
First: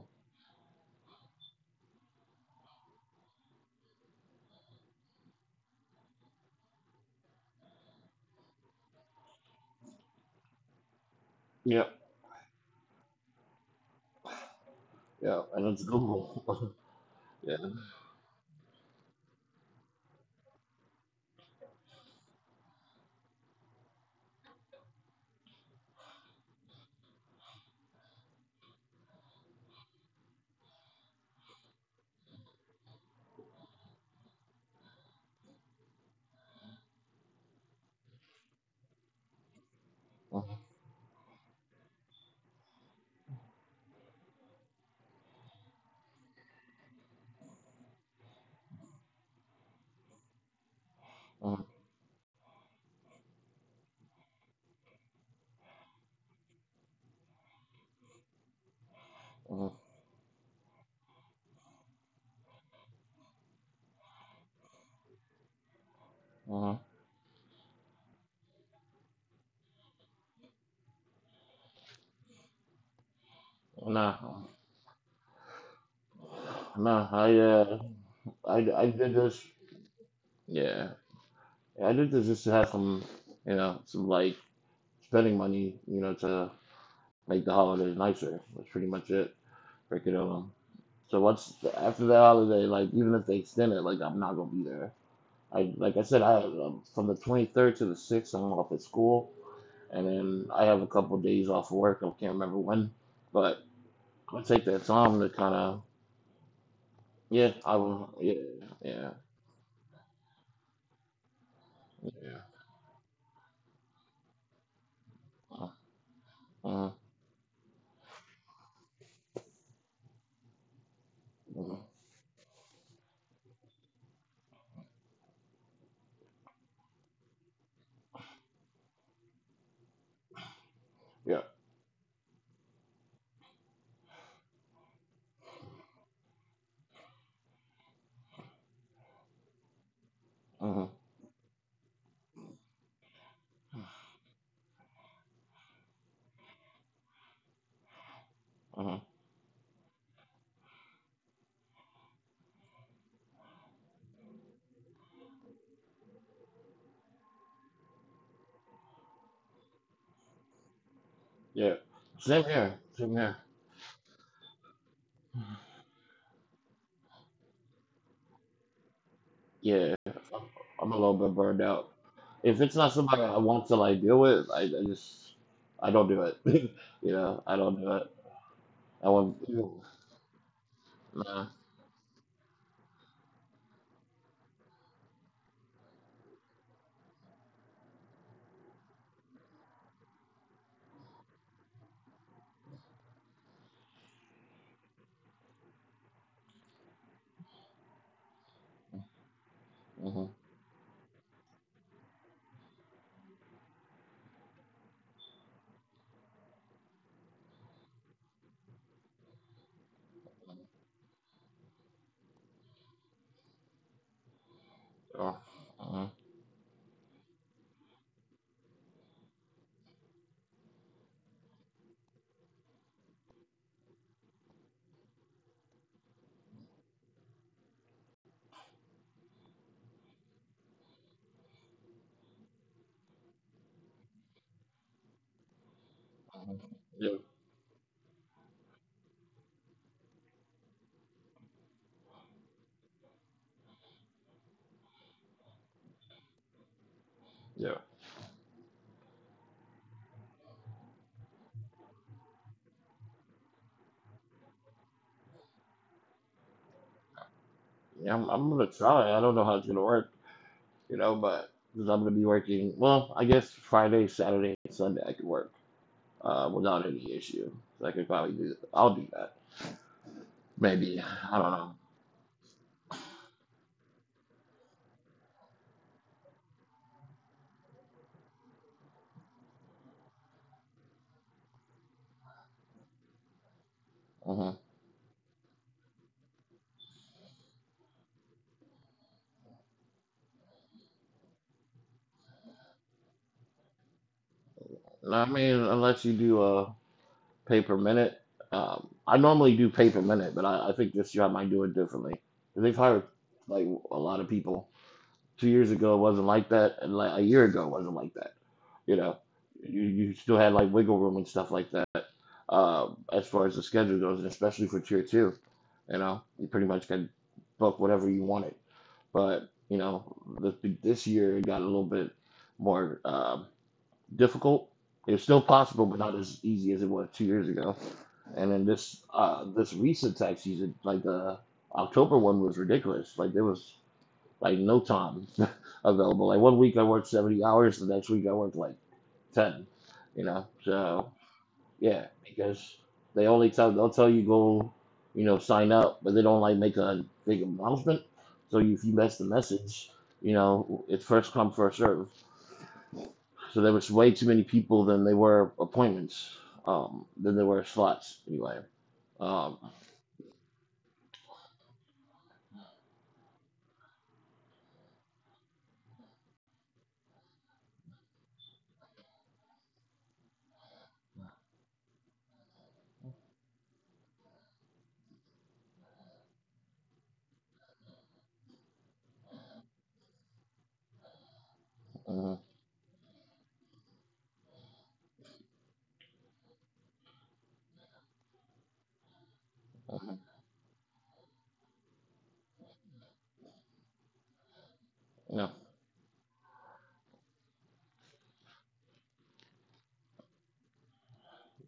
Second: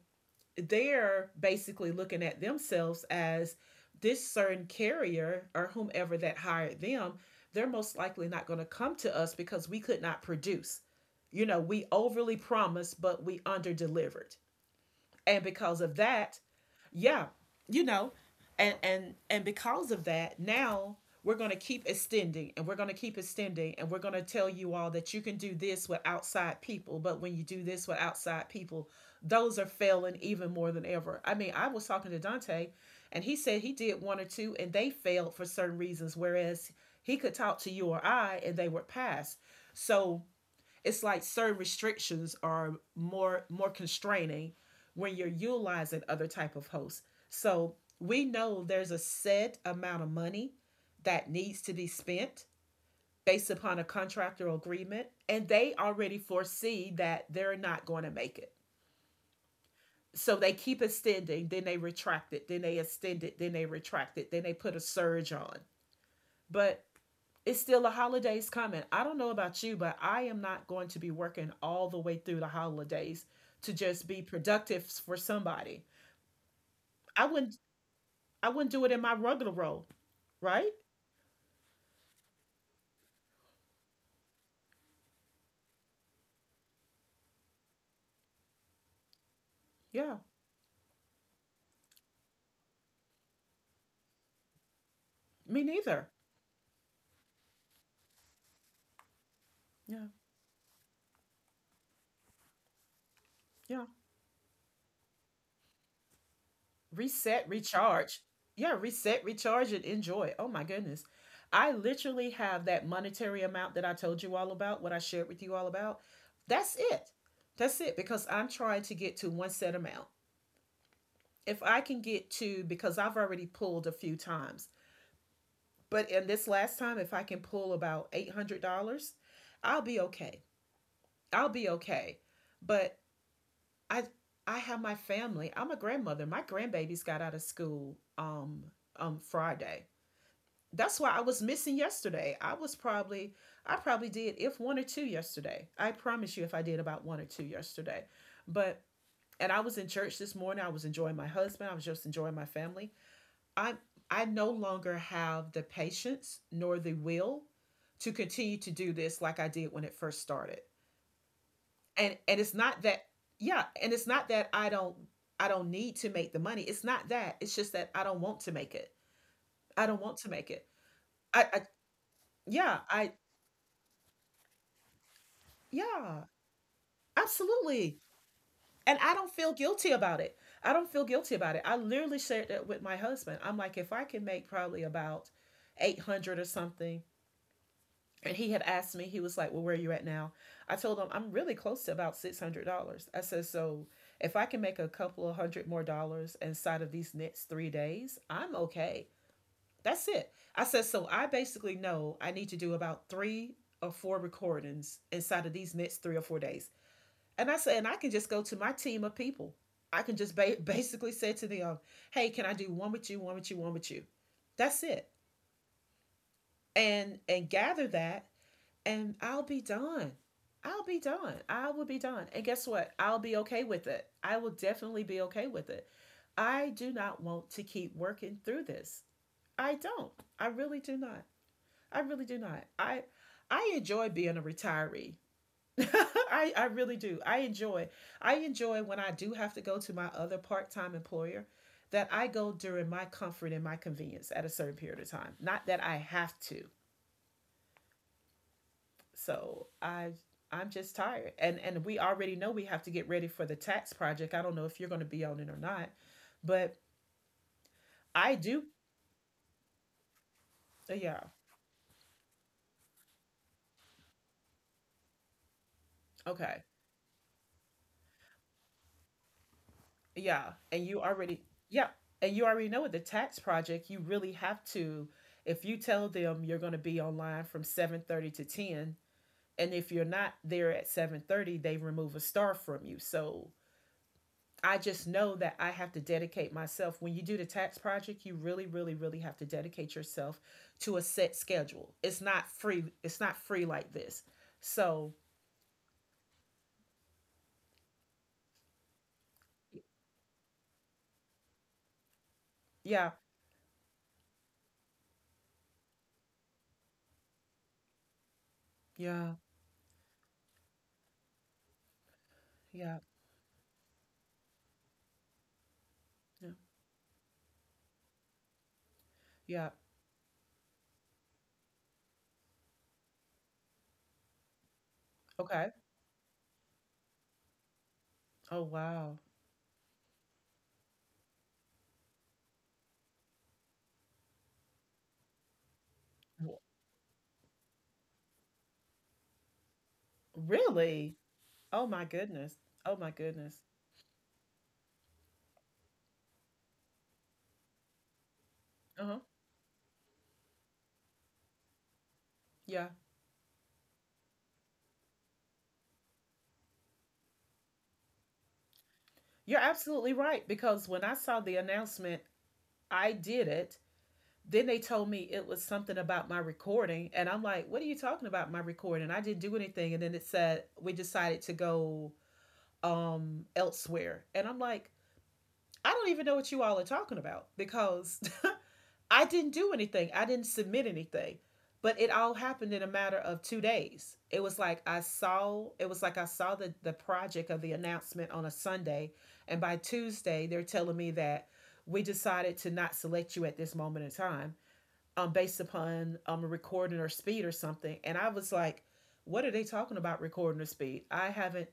they're basically looking at themselves as this certain carrier or whomever that hired them, they're most likely not going to come to us because we could not produce. You know,
Yeah,
we overly promised, but we under delivered.
yeah,
And
and
because
it's
of that,
Google.
yeah,
<laughs> Yeah.
you know, and because of that, now we're going to keep extending and we're going to keep extending and we're going to tell you all that you can do this with outside people, but when you do this with outside people those are failing even more than ever. I mean, I was talking to Dante and he said he did one or two and they failed for certain reasons, whereas he could talk to you or I and they were passed. So
Uh-huh,
it's like certain restrictions are more constraining when you're utilizing other type of hosts. So we know there's a set amount of money that
uh-huh,
needs to be spent based upon a contractual agreement, and they already foresee that they're not going to make it.
uh-huh,
So they keep extending, then they retract it, then they extend it, then they retract it, then they put a surge on.
uh-huh.
But it's still the holidays coming. I don't know about you, but I am not going to be working all the way through the holidays to just be
Nah,
productive for somebody.
nah.
I wouldn't I wouldn't
I
do it in
did
my
this.
regular role, right?
Yeah, I did this just to have some, some like spending money, you know, to make the holiday nicer. That's pretty much it. Break it
Yeah.
over. So once after that holiday, like even if they extend it, like I'm not gonna be there.
Me
I like I
neither.
said, I from the 23rd to the 6th, I'm off at school, and
Yeah.
then I have a couple of days off of work. I can't remember when, but
Yeah.
I take that time to kind of
Reset,
yeah, I will.
recharge.
Yeah,
Yeah,
yeah,
reset, recharge and enjoy. Oh my goodness. I literally
yeah.
have that monetary amount that I told you all about, what I shared with you
uh,
all about. That's
uh,
it. That's it, because I'm trying to get to one set amount. If
uh,
I can get to, because I've already pulled a few times, but in this last time, if I can pull about $800, I'll be okay.
yeah.
I'll be okay. But I, I have my family. I'm a grandmother. My grandbabies got out of school um Friday.
uh,
That's why I was missing yesterday. I was probably I probably did if one or two yesterday. I promise you if I did about one or two yesterday. But
uh,
and I was in church this morning. I was enjoying my husband. I was just enjoying my family. I I no longer have the patience nor the will to continue to do this like I did when it first started.
yeah,
And
same
it's
here,
not that
same here.
yeah, and it's not that I don't need to make the money. It's not that. It's just that I don't want to make it.
Yeah,
I don't
I'm,
want to make it.
I'm a little bit
I,
burned
I
out. If it's
yeah,
not somebody
I
I want to like deal with, I just I don't do
yeah,
it. <laughs> You know, I don't do
absolutely.
it.
And
I
I
want.
don't feel
Ew.
guilty about it. I don't feel guilty
Nah.
about it. I literally shared that with my husband. I'm like, if I can make probably about 800 or something. And he had asked me, he was like, well, where are you at now? I told him, I'm really close to about $600. I said, so if I can make a couple of hundred more dollars inside of these next 3 days, I'm okay. That's
Mm-hmm.
it. I said, so I basically know I need to do about three or four recordings inside of these next 3 or 4 days. And I said, and I can just go to my team of people. I can just <laughs> basically say to them, hey, can I do one with you, one with you, one with you? That's it.
Oh. Hmm.
And gather that and I'll be done. I'll be done. I will be done. And guess what? I'll be okay with it. I will definitely be okay with it. I do not want to keep working through this. I don't. I really do not. I really do not. I enjoy being a retiree. <laughs> I really
Yeah,
do. I enjoy. I enjoy when I do have to go to my other part-time employer that I go during my comfort and my convenience at a certain period of time. Not that I have to.
yeah,
So I'm just tired. And we already know we have to get ready for the tax project. I don't know if you're going to be on it or not, but
yeah.
I
I'm
do.
gonna try. I don't know how it's gonna work. You know,
Yeah.
but because I'm gonna be working. Well, I guess Friday, Saturday, and Sunday I could work
Okay.
without any issue. So I could probably do. I'll do that.
Yeah. And
Maybe
you
I
already
don't
yeah, and you already know with the tax project, you really have to if you tell them you're going to be online from 7:30 to 10, and if you're not there at 7:30, they remove a star from you. So
know.
I just know that I have to dedicate myself. When you do the tax project, you really, really, really have to dedicate yourself to a set schedule. It's not free. It's not free like this.
Hmm.
So,
I mean, unless you do pay per minute. I normally do pay per minute, but I think this year I might do it differently. They've hired
yeah,
like a lot of people. 2 years ago it wasn't like that, and like a year ago it wasn't like that. You know,
yeah,
you still had like wiggle room and stuff like that
yeah,
as far as the schedule goes, and especially for tier two. You know, you
yeah,
pretty much could book whatever you wanted. But
yeah.
you know, this year it got a little bit more. Difficult. It's still
Okay.
possible, but not as easy as it was 2 years ago. And
Oh
then this
wow.
this recent tax season, like the October one, was ridiculous. Like there was like no time <laughs> available. Like one
W-
week I worked 70 hours, the next week I worked like 10. You know, so
Really? Oh my
yeah,
goodness.
because
Oh my goodness.
they'll tell you go, you know, sign up, but they don't like make a big announcement. So if you
Uh
miss
huh.
the message, you know, it's first come first serve.
Yeah.
So there was way too many people than there were appointments, than there were slots anyway. Um,
You're absolutely right, because when I saw the announcement, I did it. Then they told me it was something about my recording. And I'm like, what are you talking about my recording? I didn't do anything. And then it said, we decided to go elsewhere. And I'm like, I don't even know what you all are talking about because <laughs> I didn't do anything. I didn't submit anything. But it all
mhm,
happened in a matter of 2 days. It was like I saw it was like I saw the project of the announcement on a Sunday and by
mhm,
Tuesday they're telling me that we decided to not select you at this moment in time
yeah,
based upon a recording or speed or something. And I was like, what are they talking about recording or speed?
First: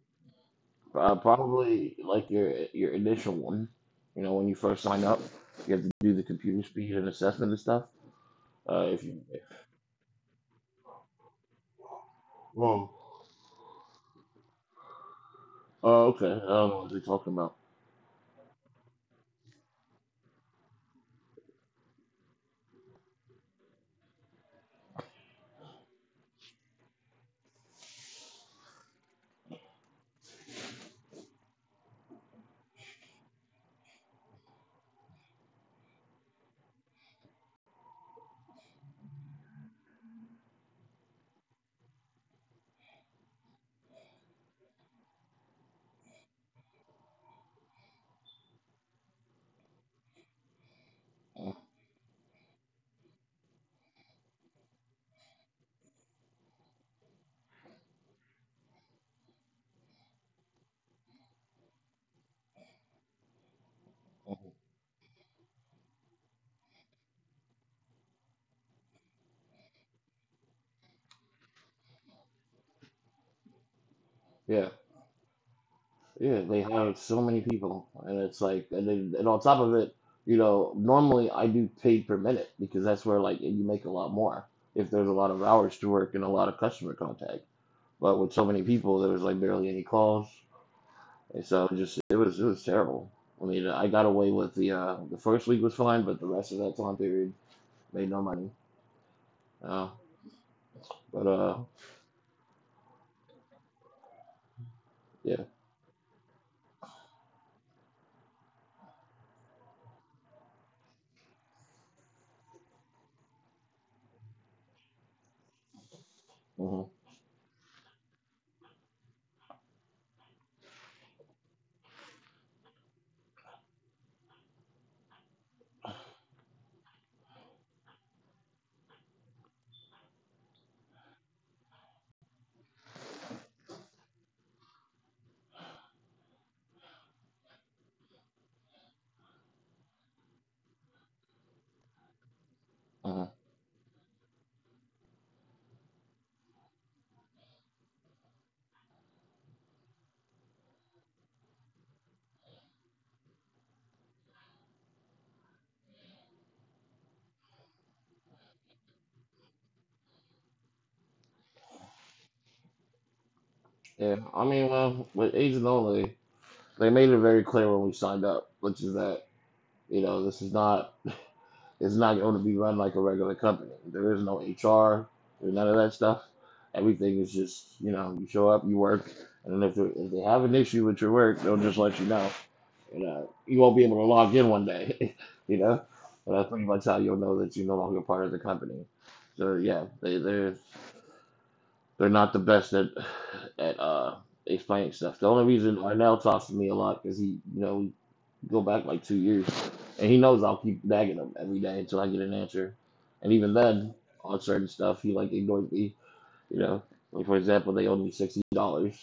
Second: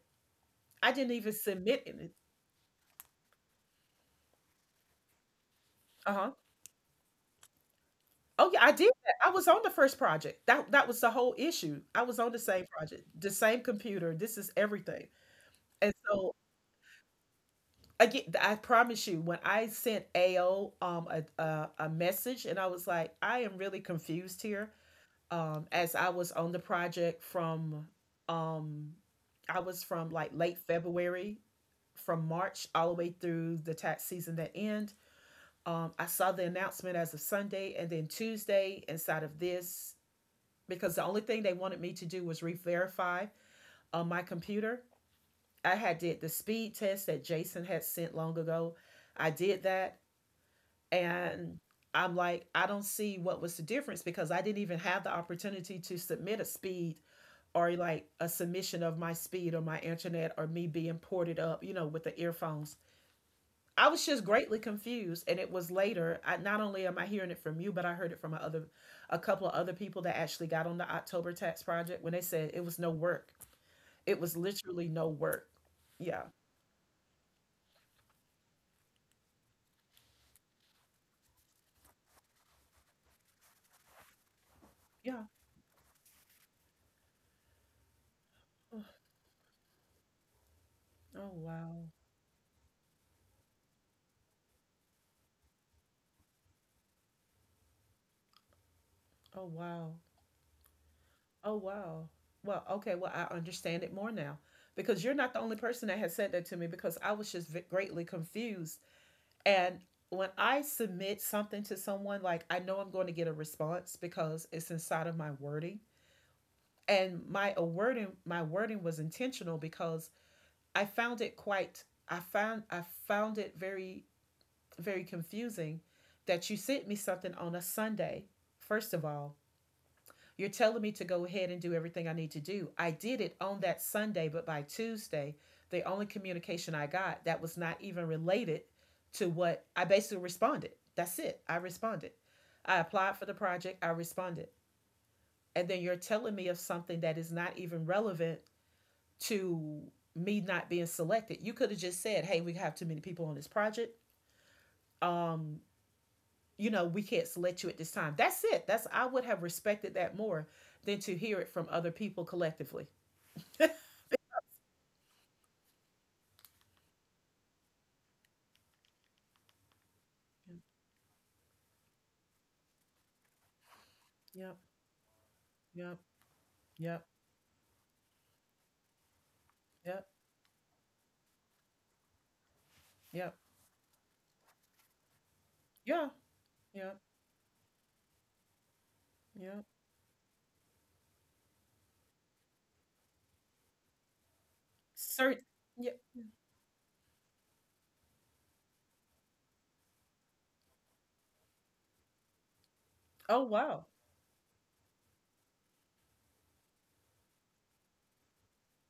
I didn't even submit
probably
it.
like your initial one. You know, when you first sign up, you have to
Uh
do the
huh.
computer speed and assessment and stuff.
Oh yeah, I did
If
that.
you,
I
if,
was on the first project. That was the whole issue. I was on the same
whoa,
project, the same computer. This is everything. And
oh okay, I
so
don't know what they're talking about.
again, I promise you, when I sent AO a message, and I was like, I am really confused here. As I was on the project from um I was from like late February from March all the way through the tax season that end. I saw the announcement as of Sunday and then Tuesday inside of this because the only thing they wanted me to do was re-verify on my computer. I had did the speed test that Jason had sent long ago. I did that
Mhm,
and I'm like, I don't see what was the difference because I didn't even have the opportunity to submit a speed or like a submission of my speed or my internet or me being ported up, you know, with the earphones. I was just
mhm.
greatly confused, and it was later. Not only am I hearing it from you, but I heard it from a couple of other people that actually got on the October Tax Project when they said it was no work. It was
Yeah,
literally no work. Yeah,
yeah, they have so many people, and it's like, and on top of it, you know, normally I do paid per minute because that's where like you make a lot more if there's a
yeah.
lot of hours to work and a lot of customer contact. But with so many
Ugh.
people, there was like barely any calls,
Oh
and so it
wow.
just it was terrible. I mean, I got away with the first week was fine, but the rest of that time period made no money.
Oh
Uh,
wow.
but
Oh wow. Well, okay. Well, I understand it more now because you're not
yeah.
the only person that has said that to me because I was just greatly confused. And when I submit something to someone, like I know I'm going to get a response because it's inside of my wording
Hmm.
and my wording was intentional because I found it quite I found it very confusing that you sent me something on a Sunday. First of all, you're telling me to go ahead and do everything I need to do. I did it on that Sunday, but by Tuesday, the only communication I got that was not even related to what I basically responded. That's it. I responded. I applied
Hmm.
for the project, I responded. And then you're telling me of something that is not even relevant to me not being selected. You could have just said, "Hey, we have too many people on this project. Um, you know, we can't select you at this time." That's it. That's I would have respected that more than to hear it from other people collectively.
Yeah. I mean, well, with Agent Only, they made it very clear when we signed up, which is that. You know, this is not it's not going to be run like a regular company. There is no
Yep.
HR, there's none of that
Yep.
stuff.
Yep.
Everything is just you know, you show up, you work, and then if
Yep.
they have an issue with your work, they'll just let you know. You
Yep.
know, you won't be able to log in 1 day. <laughs> You know,
Yeah.
and that's pretty much
Yeah,
how you'll know that you're no longer part of the company. So
yeah.
yeah, they're not the best at <sighs> at explaining stuff. The only
Certain.
reason
Yeah.
Arnell talks to me a lot is he you know go back like 2 years. And he knows I'll keep nagging him every day until I get an answer. And
Oh
even
wow.
then, on certain stuff, he like ignores me. You know, like for example, they owed me $60,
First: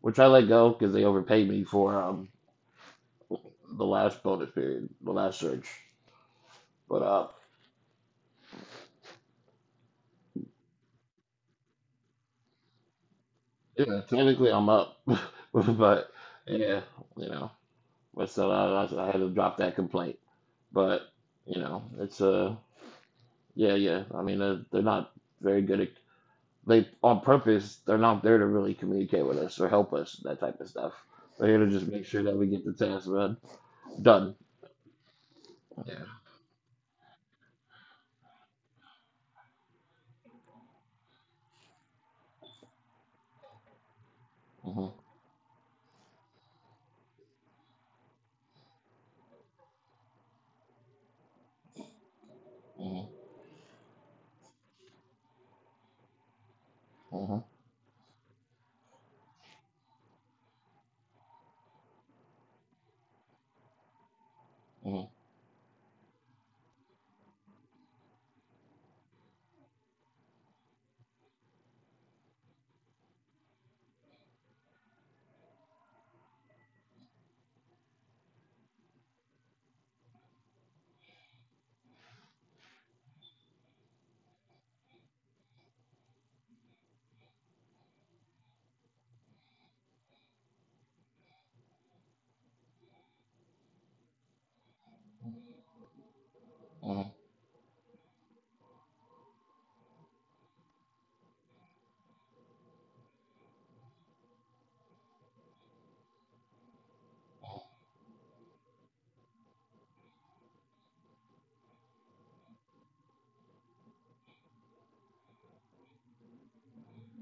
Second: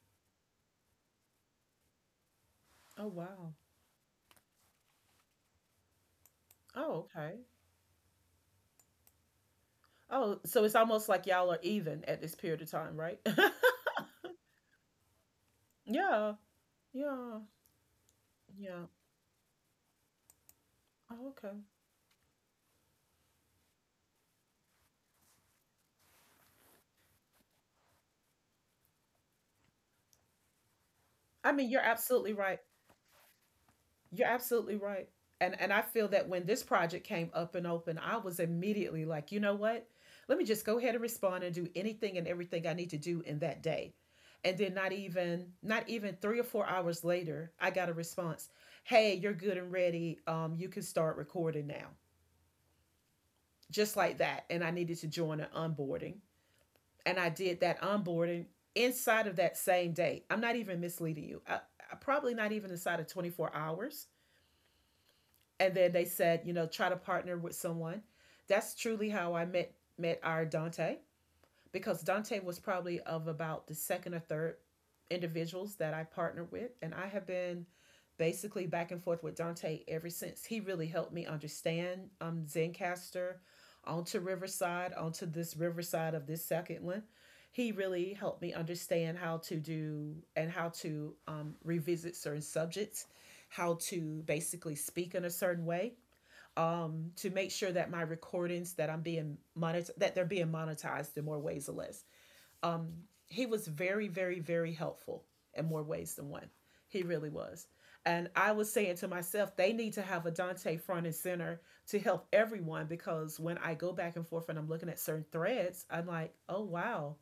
which I let go because they overpaid me for
Oh wow.
the last bonus period, the last search. But
Oh okay. Oh, so it's almost like y'all are even at this period of time, right? <laughs>
yeah, technically I'm up, <laughs> but
Yeah.
yeah, you
Yeah.
know, but so I,
Yeah.
I, had to drop that complaint. But
Oh,
you
okay.
know, it's yeah, yeah. I mean, they're not very good at they on purpose they're not there to really communicate with us or help us that type of stuff. They're
I
here
mean,
to
you're
just make sure
absolutely
that we
right.
get the task run
You're
done.
absolutely right. And I
Yeah.
feel that when this project came up and open, I was immediately like, you know what? Let me just go ahead and respond and do anything and everything I need to do in that day. And then not
Mhm,
even not even 3 or 4 hours later, I got a response. Hey, you're good and ready. You can start recording now.
mhm,
Just like that. And I needed to join an onboarding. And I
mhm,
did that onboarding inside of that same day. I'm not even misleading you. Probably not even inside of 24 hours.
mhm,
And then they said, try to partner with someone. That's truly how I met our Dante, because Dante was probably of about the second or third individuals that I partnered with. And I have been basically back and forth with Dante ever since. He really helped me understand Zencaster onto Riverside, onto this Riverside of this second one. He really helped me understand how to do and how to revisit certain subjects, how to basically speak in a certain way
mhm,
to make sure that my recordings that I'm being monetized, that they're being monetized in more ways or less. Um, he was very, very, very helpful in more ways than one. He really was. And I was saying to myself, they need to have a Dante front and center to help everyone, because when I go back and forth and I'm looking at certain threads, I'm like, oh, wow,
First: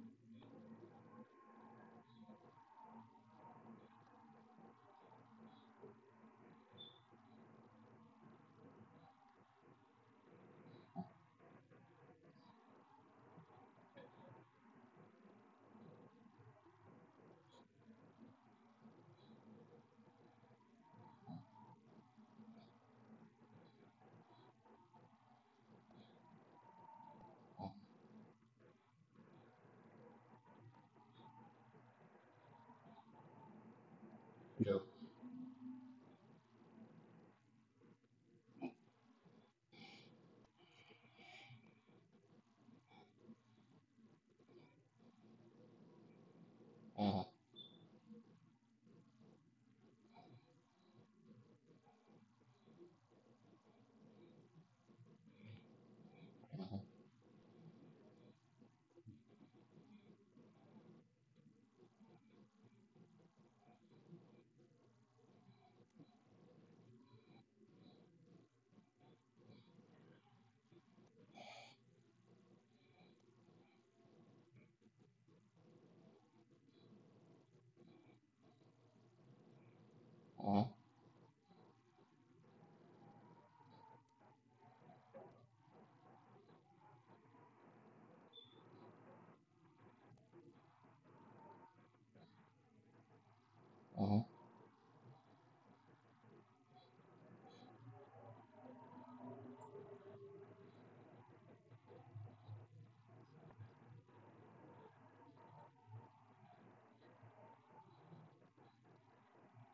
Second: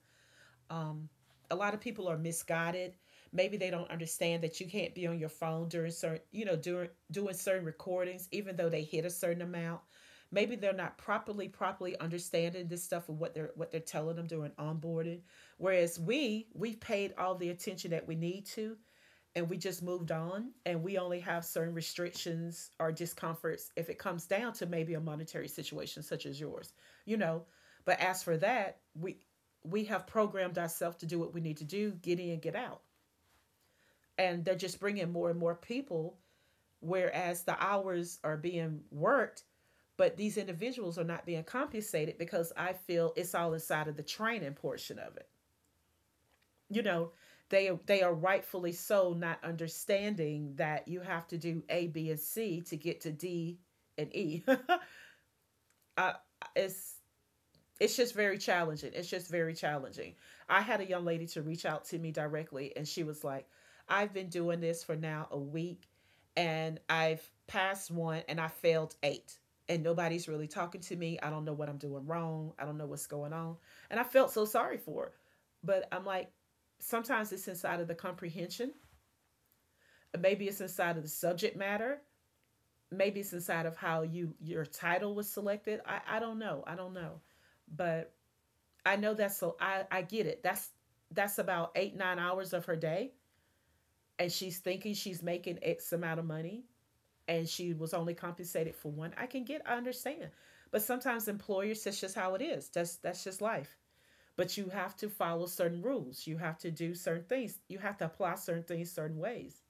um, a lot of people are misguided. Maybe they don't understand that you can't be on your phone during certain, during doing certain recordings, even though they hit a certain amount. Maybe they're not properly, properly understanding this stuff and what they're telling them during onboarding. Whereas we've paid all the attention that we need to, and we just moved on, and we only have certain restrictions or discomforts if it comes down to maybe a monetary situation such as yours you know
mhm.
but as for that, we have programmed ourselves to do what we need to do, get in, get out. And they're just
Yep.
bringing more and more people, whereas the hours are being worked, but these individuals are not being compensated because I feel it's all inside of the training portion of it you know
Mhm,
they are rightfully so not understanding that you have to do A B and C to get to D and E. <laughs> I,
mhm,
it's it's just very challenging. It's just very challenging. I had a young lady to reach out to me directly, and she was like, I've been doing this for now a week, and I've passed one and I failed eight. And nobody's really talking to me. I don't know what I'm doing wrong. I don't know what's going on. And I felt so sorry for her. But I'm like, sometimes it's inside of the comprehension. Maybe
mhm,
it's inside of the subject matter. Maybe it's inside of how you your title was selected. I don't know. I don't know. But I know that's so I get it. That's about 8 9 hours of her day,
mhm,
and she's thinking she's making X amount of money, and she was only compensated for one. I can get, I understand, but sometimes employers, that's just how it is. That's just life. But you have to follow certain rules. You have to do certain things. You have to apply certain things certain ways.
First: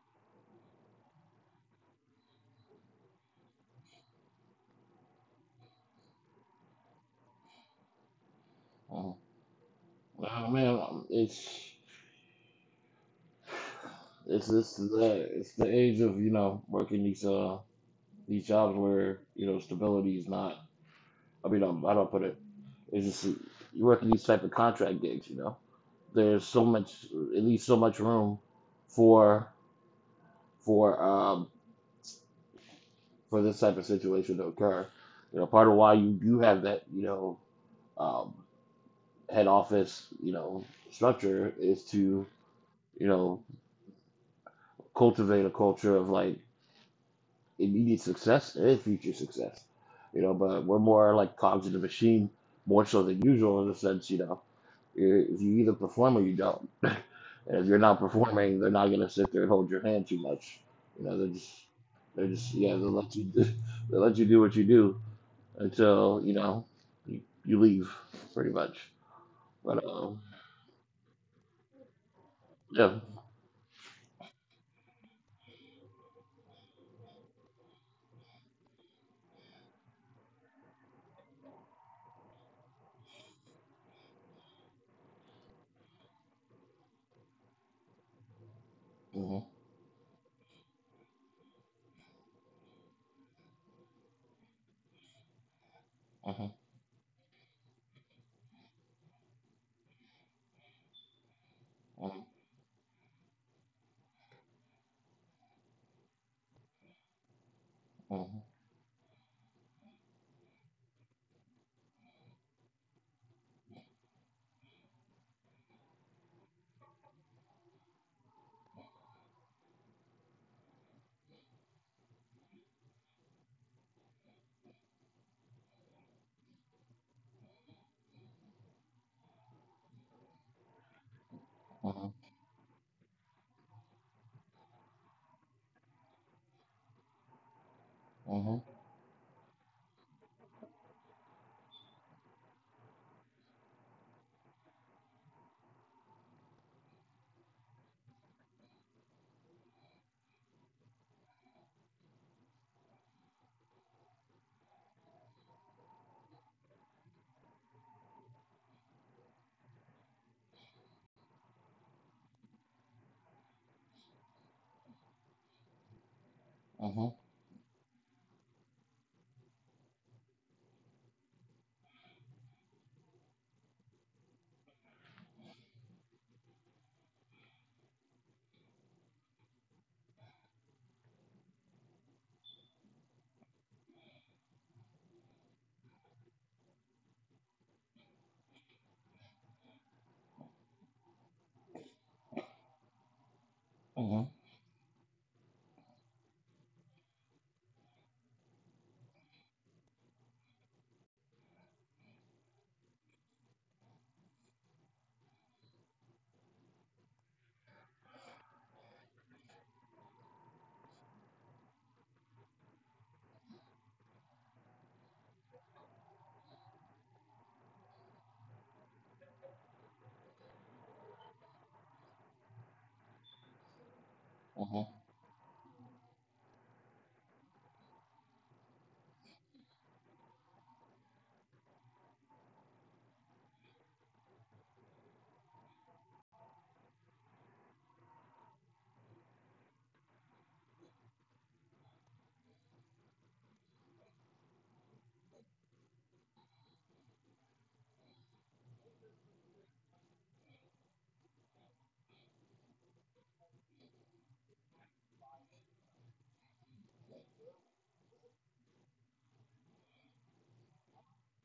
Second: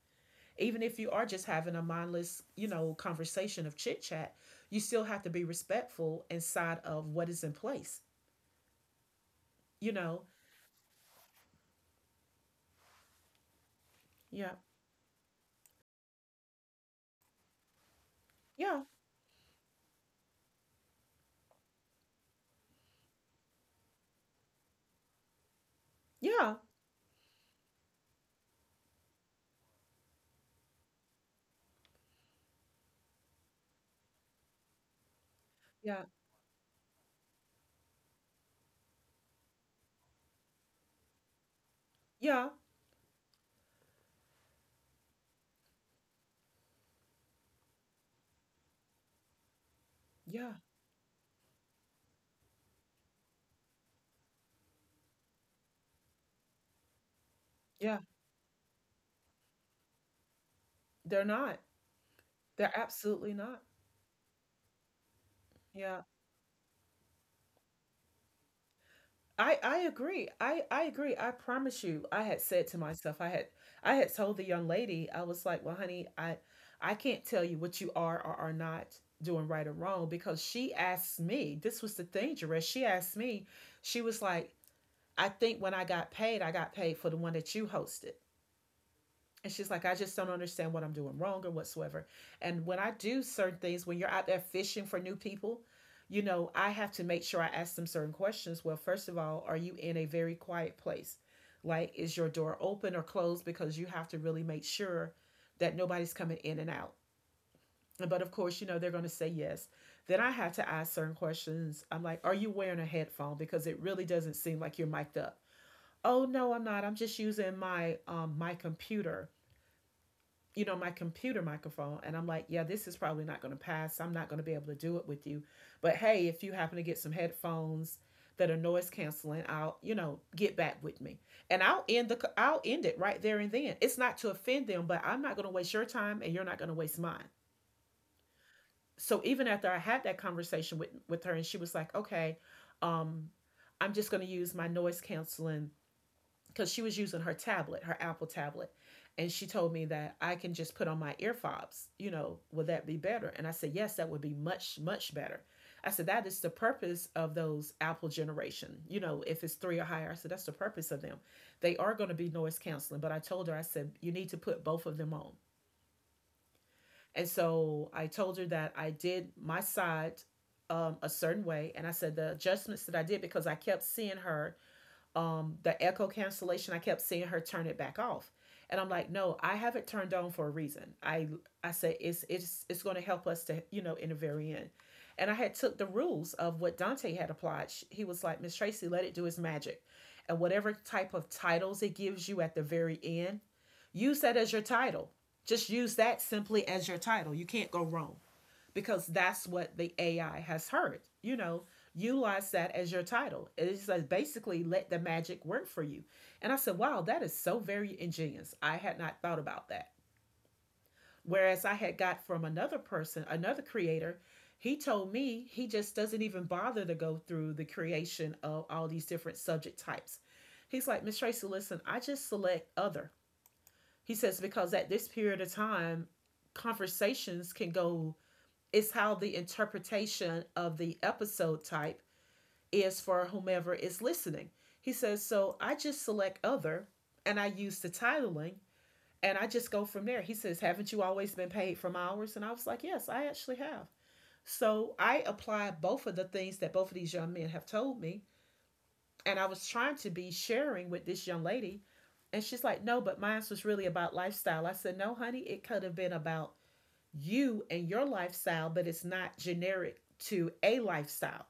Even if you are just having a mindless, conversation of chit chat, you still have to be respectful inside of what is in place.
mhm.
You know,
Oh man, it's
yeah,
this the it's the age of you know working these jobs
yeah,
where you know stability is not. I mean, how do I don't put it. It's just you work in these type of contract gigs, you know. There's
yeah.
so much, at least so much room for for um for this type of situation to occur. You know, part of why
Yeah,
you do have that, you know, um, head office, you know, structure is to
yeah,
you know cultivate a culture of like immediate success and future success. You know,
yeah,
but we're more like cogs in the machine, more so than usual in the sense, you know, if you either perform or you don't. <clears throat> <laughs> And if you're
yeah.
not performing, they're not gonna sit there and hold your hand too much. You know,
They're not.
they're just yeah,
They're
they'll let you
absolutely
do,
not.
<laughs> they'll let you do what you do
Yeah.
until, you know, you leave pretty much.
I
But
agree. I agree. I promise you. I had said to
yeah.
myself, I had told the young lady, I was like, "Well, honey, I can't tell you what you are or are not doing right or wrong," because she asked me. This was the thing, Jerez. She asked me. She was like, "I think when I got paid for the one that you hosted."
Mhm,
And she's like, I just don't understand what I'm doing wrong or whatsoever. And when I do certain things, when you're out there fishing for new people,
mhm, mhm,
I have to make sure I ask them certain questions. Well, first of all, are you in a very quiet place? Like, is your door open or closed? Because you have to really make sure that nobody's coming in and out. But of
mhm,
course, they're going to say yes. Then I have to ask certain questions. I'm like, are you wearing a headphone? Because it really doesn't seem like you're mic'd up. Oh, no, I'm not. I'm just using my my computer microphone. And I'm like, yeah, this is probably not going to pass. I'm not going to be able to do it with you. But hey, if you happen to get some headphones that are noise canceling, I'll get back with me. And I'll end
mhm,
the I I'll end it right there and then. It's not to offend them, but I'm not going to waste your time and you're not going to waste mine.
mhm,
So even after I had that conversation with her, and she was like, "Okay, um I'm just going to use my noise canceling," because she was using her tablet, her Apple tablet. And she told me that I can just put on my ear fobs. You know, would that be better? And I said, yes, that would be much, much better. I said, that is the purpose of those Apple generation. If it's three or higher, I said, that's the purpose of them. They are going to be noise canceling. But I told her, I said, you need to put both of them on.
mhm,
And so I told her that I did my side a certain way. And I said, the adjustments that I did, because I kept seeing her the echo cancellation, I kept seeing her turn it back off. And I'm like, no, I have it turned on for a reason. I said it's going to help us to in the very end. And I had took the rules of what Dante had applied. He was like, Miss Tracy, let it do its magic, and whatever type of titles it gives you at the very end, use
mhm.
that as your title. Just use that simply as your title. You can't go wrong, because that's what the AI has heard. Utilize that as your title. It is says, basically, let the magic work for you. And I said, wow, that is so very ingenious. I had not thought about that. Whereas I had got from another person, another creator, he told me he just doesn't even bother to go through the creation of all these different subject types. He's like, Miss Tracy, listen, I just select other. He says,
Uh
because
huh.
at this period of time, conversations can go is how the interpretation of the episode type is for whomever is listening. He says, so I just select other and I use the titling and I just go from there. He says, haven't you always been paid from hours? And I was like, yes, I actually have. So I applied both of the things that both of these young men have told me. And I was trying to be sharing with this young lady. And she's like, no, but mine was really about lifestyle. I said, no, honey, it could have been about you and your lifestyle, but it's not generic to a lifestyle.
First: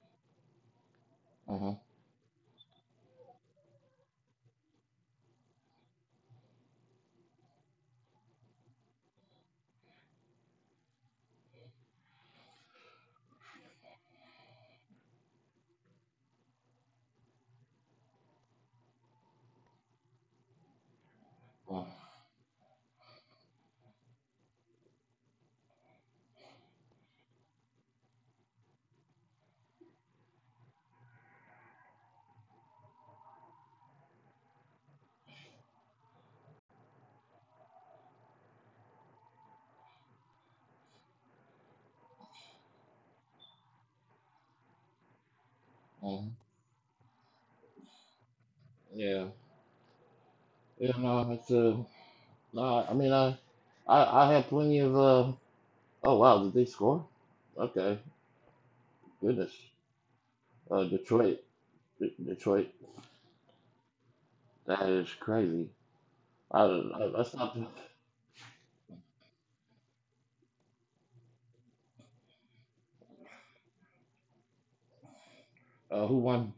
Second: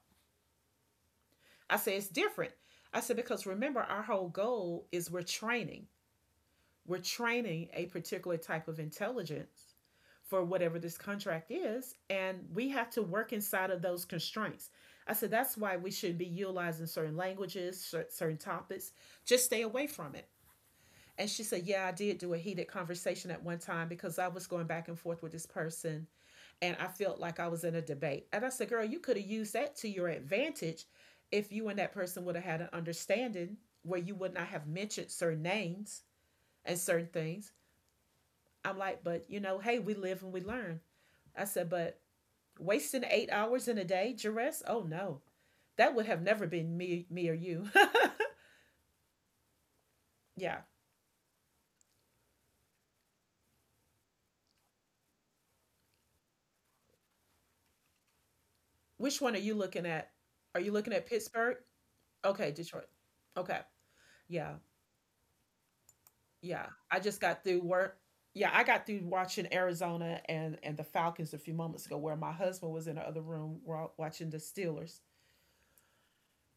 Uh
I say it's different. I said, because remember, our whole goal is we're training. We're training a particular type of intelligence for whatever this contract is, and we have to work inside of those constraints. I said, that's why we shouldn't be utilizing certain languages, certain topics. Just stay away from it. And she said,
huh.
yeah, I did do a heated conversation at one time because I was going back and forth with this person and I felt like I was in a debate. And I said, girl, you could have used that to your advantage if you and that person would have had an understanding where you would not have mentioned certain names and certain things. I'm like, but hey, we live and we learn. I said, but wasting 8 hours in a day, duress? Oh no, that would have
Mhm.
never been me or you.
Yeah,
<laughs> yeah.
yeah. No, it's no. I mean, I had plenty of Oh wow, did they score? Okay,
Which one are
goodness.
you looking at? Are you
Uh,
looking at
Detroit,
Pittsburgh? Okay,
Detroit.
Detroit. Okay. Yeah.
That is crazy. I,
Yeah, I
I
just
that's
got
not.
through work. Yeah, I got through watching Arizona and the Falcons a few moments ago, where my husband was in the other room watching the Steelers.
Who won?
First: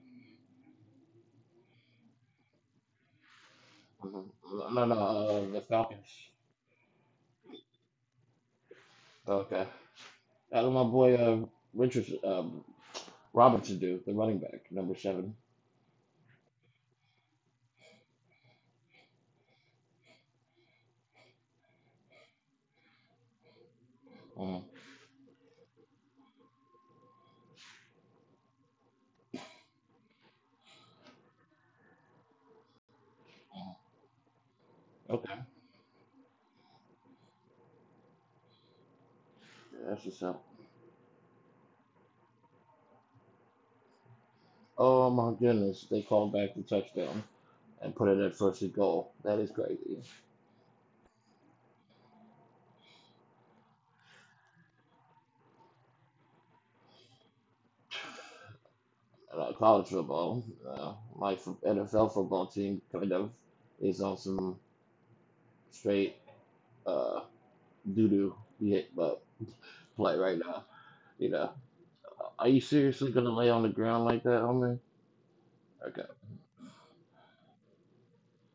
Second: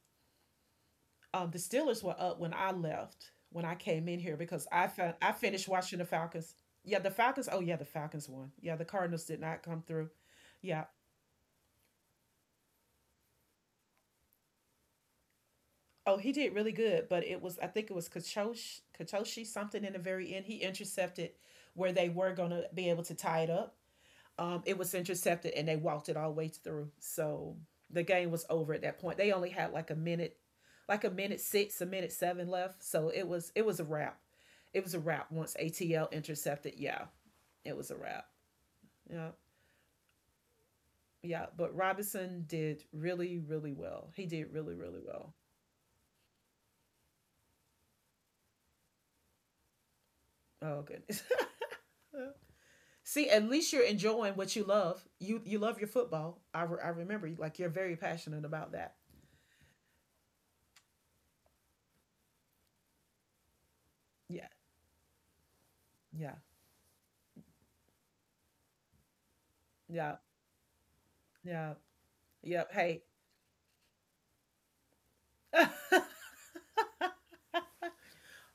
The Steelers were up when I left when I came in
Mhm.
here because
No, no.
I
The
finished watching the
Falcons.
Falcons. Yeah, the Falcons. Oh yeah, the Falcons won. Yeah, the Cardinals did not
Okay.
come through.
Out of
Yeah.
my boy, Richardson. Robinson do, the running back, number seven.
Oh, he did really good, but it was I think it was Kachoshi, Kachoshi something in the very end. He intercepted where they were gonna be able to tie it up,
Mm.
it was intercepted and they walked it all the way through. So the game was over at that point. They only had like a minute six, a minute seven left. So it was a wrap. It was a wrap
Okay.
once ATL intercepted. Yeah, it was a wrap. Yeah,
Yeah, that's what's up.
yeah. But Robinson did really, really well. He did really, really
Oh my
well.
goodness, they called back the touchdown and put it at first and goal. That is crazy.
Oh goodness. <laughs> See, at least you're enjoying what you love. You love your football. I remember like you're very passionate about that.
And college football, my NFL football team kind of is on
Yeah,
some straight
yeah,
uh, doo-doo hit, but play
yeah,
right now. You know,
yeah,
are you
yeah. Hey,
seriously gonna lay on the ground like that, homie? Okay.
<laughs>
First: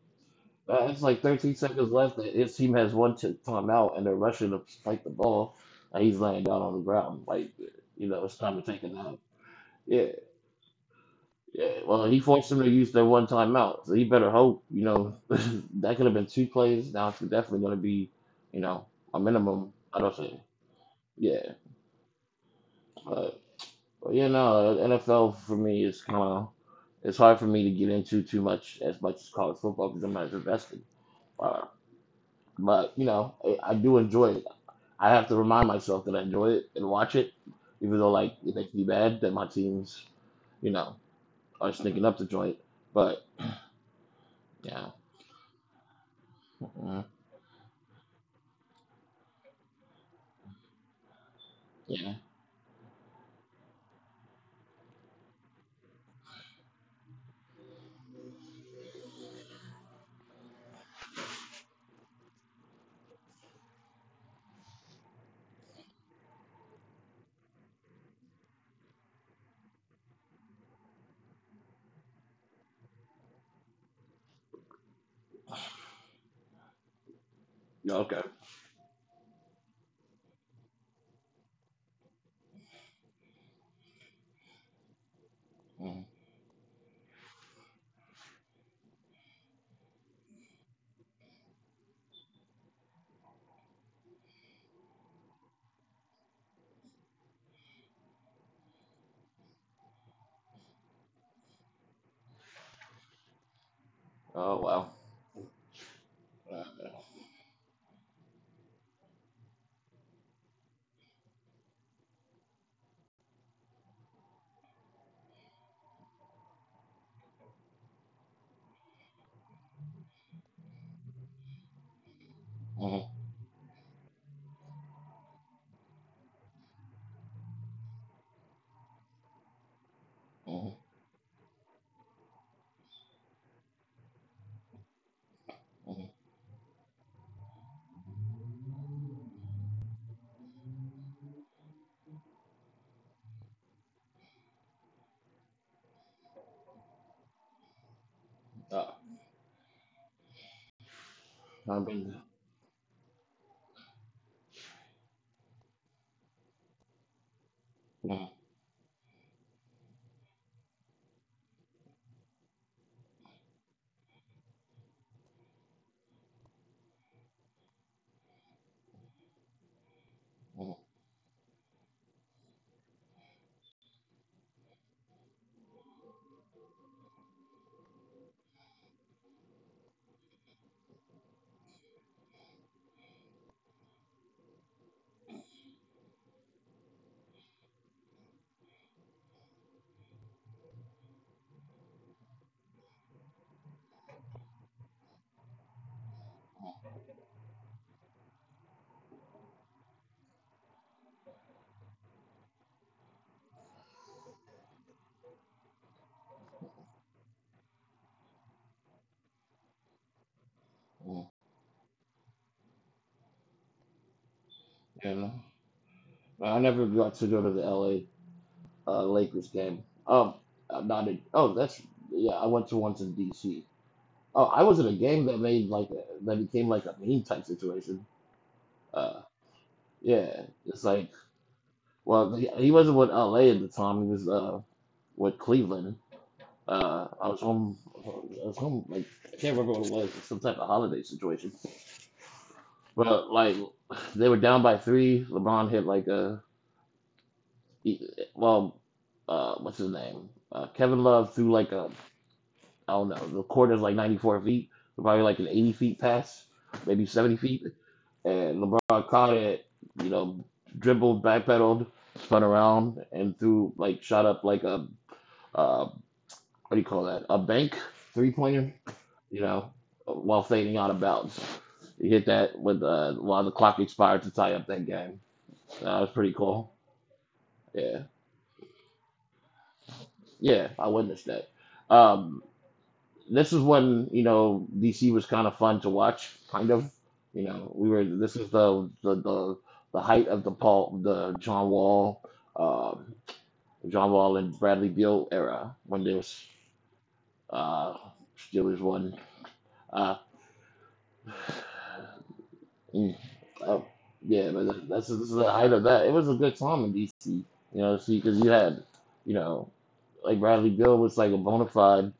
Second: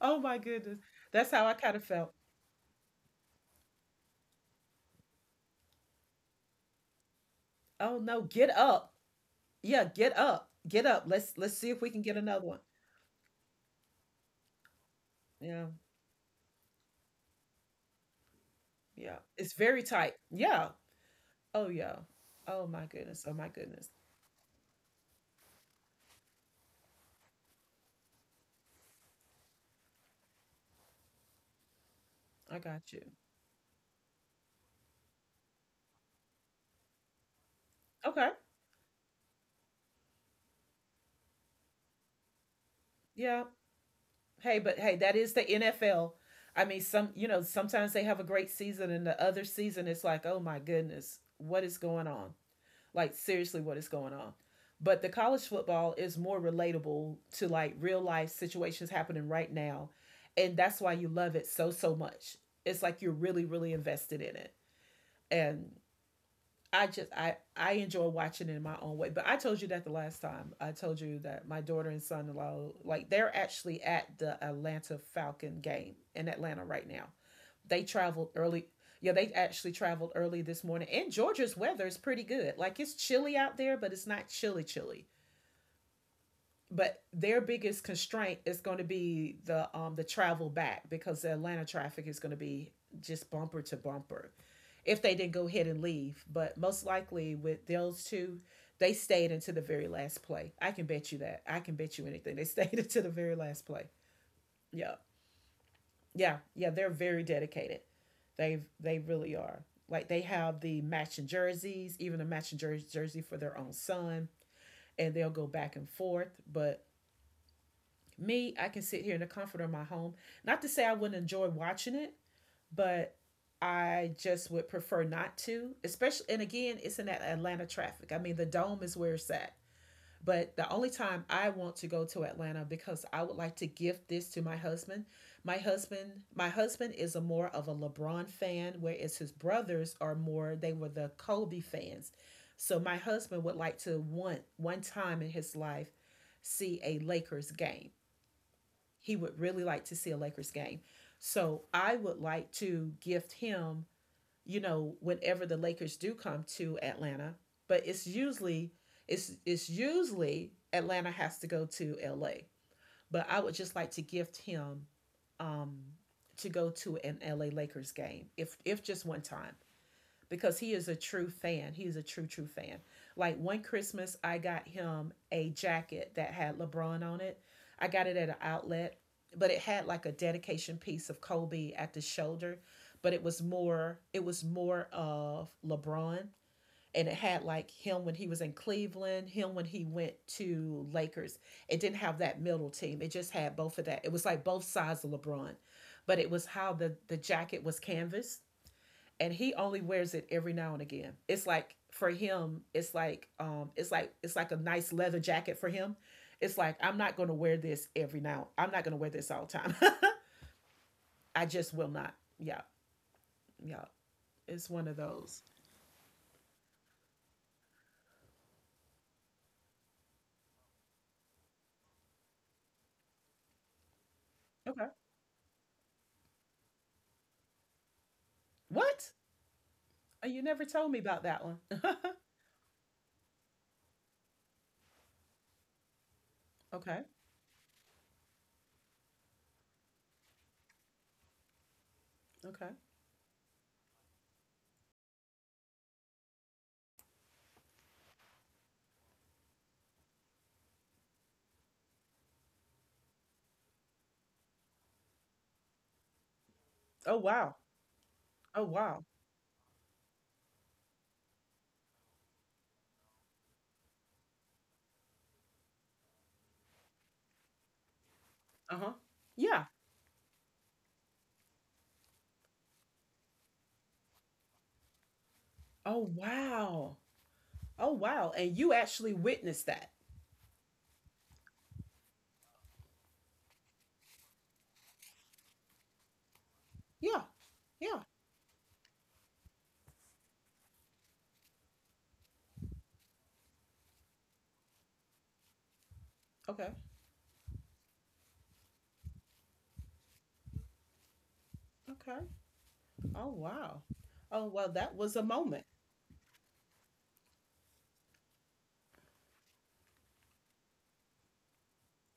oh my goodness.
It's like
That's how I
13
kind of
seconds
felt.
left. And his team has timeout, and they're rushing to fight the ball, and he's laying down on the ground. Like,
Oh
you
no,
know, it's
get
time to take a
up.
nap.
Yeah,
Yeah,
get up. Get up. Let's see
yeah.
if we can
Well,
get
he
another
forced him
one.
to use their one timeout, so he better hope, you know, <laughs>
Yeah.
that could have been two plays. Now it's definitely going to be, you know,
Yeah.
a
It's
minimum.
very
I
tight.
don't think.
Yeah.
Yeah,
Oh yeah. Oh my goodness. Oh
but,
my goodness.
but yeah, no. NFL for me is kind of it's hard for me to get into too much as college football because I'm not invested. Uh,
I got
but
you.
you know, I do enjoy it. I have to remind myself that I enjoy it and watch it, even though
Okay.
like it makes me mad that my teams, you know, are sneaking up to joint. But
Yeah. Hey, but
yeah,
hey, that is the NFL. I mean,
mm
some sometimes they have a great season and the other season it's like, "Oh my goodness, what is going
yeah,
on?" Like, seriously, what is going on? But the college football is more relatable to like real life situations happening right now. And that's why you love it so, so much. It's like you're really, really invested in it. And I just I enjoy watching it in my own way. But I told you that the last time. I told you that my daughter and son-in-law like they're actually at the Atlanta Falcon game in Atlanta right now. They
yeah, okay.
traveled early. Yeah, they actually traveled early this morning. And Georgia's weather is pretty good. Like it's chilly out there, but it's not chilly chilly.
Mm.
But their biggest constraint is going to be the travel back because the Atlanta traffic is going to be just bumper to bumper if they didn't go ahead and leave. But most likely with those two, they stayed into the very last play. I can bet you that. I can bet you anything. They <laughs> stayed into the very last play.
Oh wow.
Yeah. Yeah,
Yeah.
yeah, they're very dedicated. They really are. Like they have the matching jerseys, even a matching jersey for their own son, and they'll go back and forth. But me, I can sit here in the comfort of my home. Not to say I wouldn't enjoy watching it, but
Mm-hmm.
I just would prefer not to. Especially, and again, it's in that Atlanta traffic. I mean, the dome is where it's at. But the
Hmm.
only time I want to go to Atlanta because I would like to gift this to my husband. My husband,
Hmm.
my husband is a more of a LeBron fan, whereas his brothers are more they were the Kobe fans. So my husband would like to want one time in his life see a Lakers game.
Uh,
He would really like to see a Lakers game. So
I've
I would
been.
like to gift him you know, whenever the Lakers do come to Atlanta, but it's
Mm-hmm.
usually it's usually Atlanta has to go to LA. But I would just like to gift him um to go to an LA Lakers game if just one time because he is a true fan. He is a true, true fan. Like one Christmas, I got him a jacket that had LeBron on it. I got it at an outlet, but it had like a dedication piece of Kobe at the shoulder, but it was more of LeBron and it had like him when he was in Cleveland, him when he went to Lakers. It didn't have that middle team. It just had both of that. It was like both sides of LeBron. But it was how the jacket was canvas and he only wears it every now and again. It's like for him, it's like it's like it's like a nice leather jacket for him. It's like I'm not gonna wear this every now. I'm not gonna wear this all the time. <laughs>
Hmm.
I just will not. Yeah, yeah. It's one of
Yeah, no.
those.
No, I never got to go to the L.A. Lakers game. I'm not in. Oh, that's yeah. I went to once in D.C. Oh, I was at
Okay.
a game that made like a, that became like a meme type situation.
What?
Uh,
Oh,
yeah,
you never
it's
told me
like
about that one. <laughs>
well, he wasn't with LA at the time. He was with Cleveland.
Okay.
I was home. I was home. Like I can't remember what it was. Some type of holiday situation.
Okay.
But like they were down by three. LeBron hit like a he, well, what's his name? Kevin Love threw like a I don't know. The court is like 94 feet. Probably like an 80 feet pass, maybe
Oh
70
wow.
feet. And
Oh
LeBron
wow.
caught it. You know, dribbled, backpedaled, spun around, and threw like shot up like a uh, what do you call that? A bank three pointer,
Uh huh.
you
Yeah.
know, while fading out of bounds. He hit that with while the clock expired to tie up that game. That was
Oh
pretty cool.
wow. Oh
Yeah,
wow. And you actually witnessed that.
yeah, I witnessed that. Um, this is when you know DC was kind of fun to watch, kind of.
Yeah.
You know, we
Yeah.
were. This is the height of the Paul, the John Wall, um, John Wall and Bradley Beal era when there was
Okay.
uh, Steelers won. Uh,
Okay.
Mm.
Oh wow.
Oh,
Oh
yeah,
well, that
that's
was a
this is the
moment.
height of that. It was a good time in DC, you know, see, because you had, you know, like Bradley Bill was like a bona fide,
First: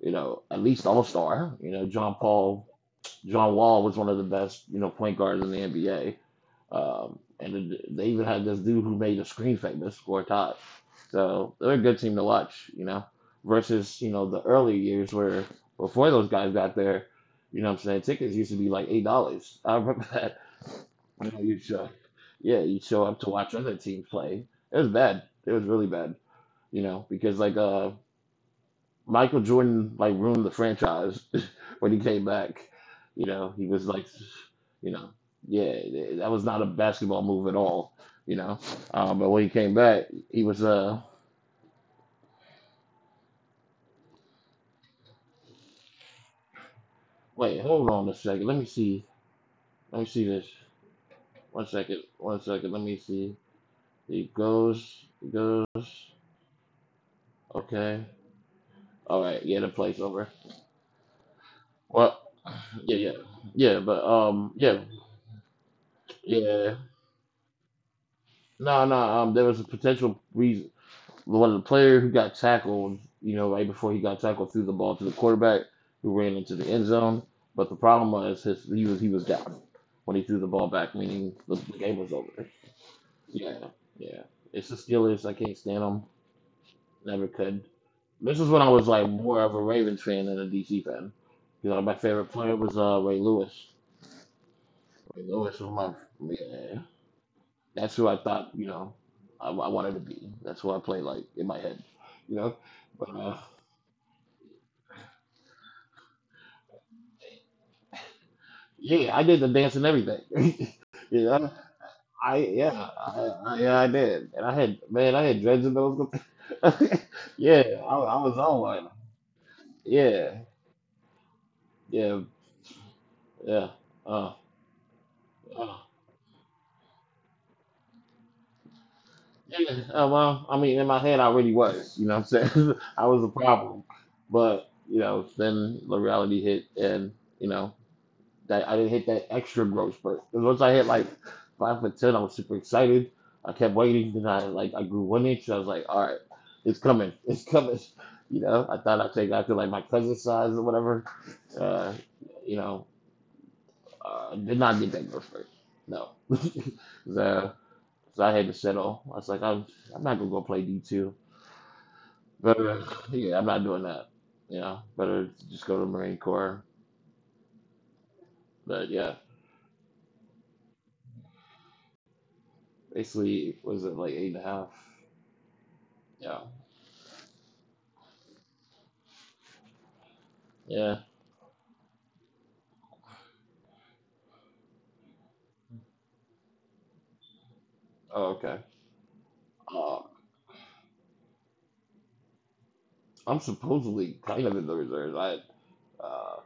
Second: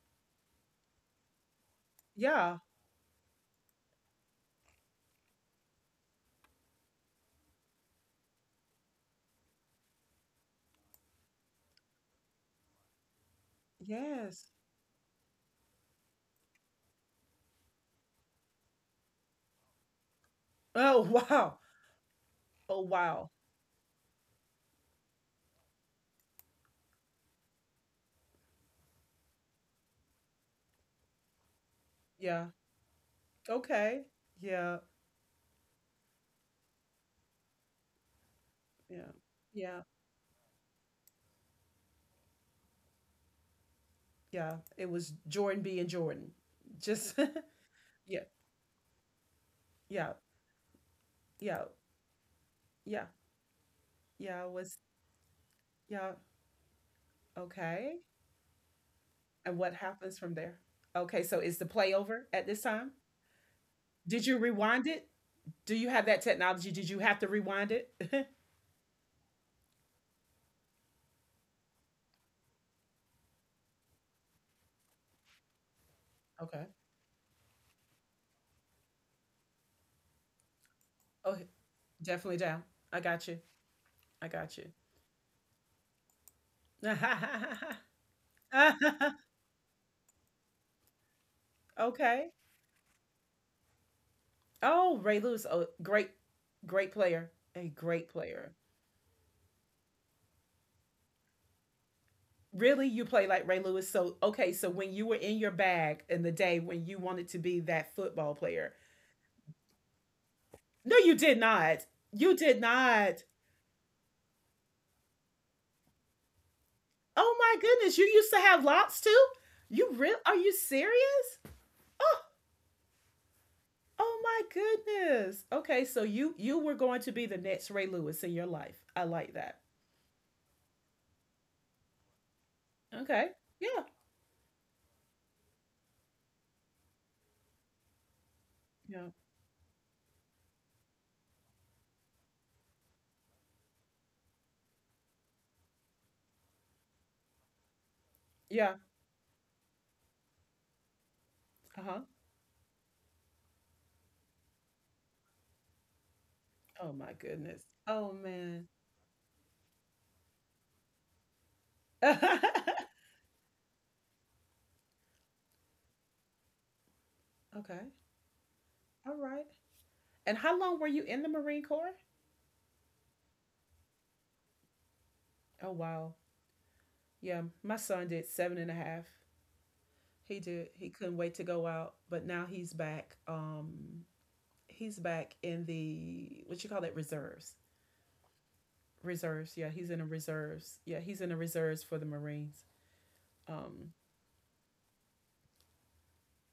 you know, at least all star. You know, John
Yeah.
Paul, John Wall was one of the best, you know, point guards in the NBA. And then they even had this dude who made the screen famous, score Todd. So they're a good team to watch, you know, versus, you know, the
Yes.
early years where before those guys got there, you know what I'm saying, tickets used to be like $8. I remember <laughs> that
Oh <laughs>
I know
wow.
you show, yeah,
Oh
you show up
wow.
to watch other teams play. It was bad. It was really bad, you know, because Michael Jordan like ruined the franchise <laughs> when he came
Yeah.
back. You know, he was
Okay.
like,
Yeah.
you know, yeah, that was not a basketball move at all. You know,
Yeah.
but when he
Yeah.
came back, he was
Yeah. It was Jordan being Jordan. Just
wait, hold
<laughs>
on
yeah.
a second. Let me see. Let
Yeah.
me see this.
Yeah.
One second. One second. Let me
Yeah.
see. He
Yeah. It was
goes. He goes.
yeah. Okay.
Okay. All right.
And
Yeah, the
what
play's
happens
over.
from there? Okay. So is the play
Well,
over at this time?
yeah, yeah, yeah.
Did you rewind it? Do you have that technology?
Yeah.
Did you have to rewind it? <laughs>
No, no. There was a potential reason. One of the player who got tackled, you know, right before he got tackled, threw the ball to the quarterback who ran into
Okay.
the end zone. But the problem was his he was down when he threw the ball back, meaning
Oh,
the game was over.
definitely down. I got you.
Yeah, yeah.
I got
It's
you.
the Steelers. I can't stand them. Never could.
<laughs>
This is when I was like more of a Ravens fan than a DC fan. You know, my favorite
Okay.
player was Ray Lewis.
Oh, Ray
Ray
Lewis,
Lewis
a
was my
great,
yeah.
great player. A
That's
great
who I thought,
player.
you know, I wanted to be. That's who I played like in my head, you know.
Really, you
But
play like Ray Lewis. So, okay, so when you were in your bag in the day when you wanted to be that football player.
Yeah, I did the dance and everything. <laughs>
No, you
you
did
know,
not. You
I
did
yeah,
not.
yeah, I did, and I had man, I had dreads in those.
Oh
<laughs>
my
yeah, I,
goodness, you
I
used to
was on
have
one.
lots too? You real
Yeah,
are you serious?
yeah,
Oh,
yeah.
oh
Uh,
my goodness.
uh,
Okay, so you were going to be the next Ray Lewis in your life. I like that.
yeah, well, I mean, in my head, I really was. You know, what I'm saying. <laughs> I was
Okay.
a
Yeah.
problem, but you know, then the reality hit, and you know, that I didn't hit
Yeah.
that extra growth spurt. Because once I hit like five foot ten, I was super excited. I kept waiting, then I grew one inch. And I was like, all right, it's coming, <laughs> it's coming. You know,
Yeah.
I thought I'd take after like my cousin's size or whatever. Uh,
Uh-huh.
you know, did not get that growth spurt. No, <laughs>
Oh my goodness.
so,
Oh
so I had to
man.
settle. I was like, I'm not gonna go play D two. But
<laughs>
Yeah, I'm not doing that. You know, better just go to Marine Corps.
Okay.
But
All
yeah,
right. And how long were you in the Marine Corps?
basically, what was it like eight and a half?
Oh wow.
Yeah.
Yeah, my son did seven and a half. He did. He
Yeah.
couldn't wait to go out, but now he's back. He's back in the what you call it reserves.
Oh, okay.
Reserves. Yeah, he's in the
Um,
reserves. Yeah, he's in the reserves for the Marines.
I'm
Um.
supposedly kind of in the reserves. Uh,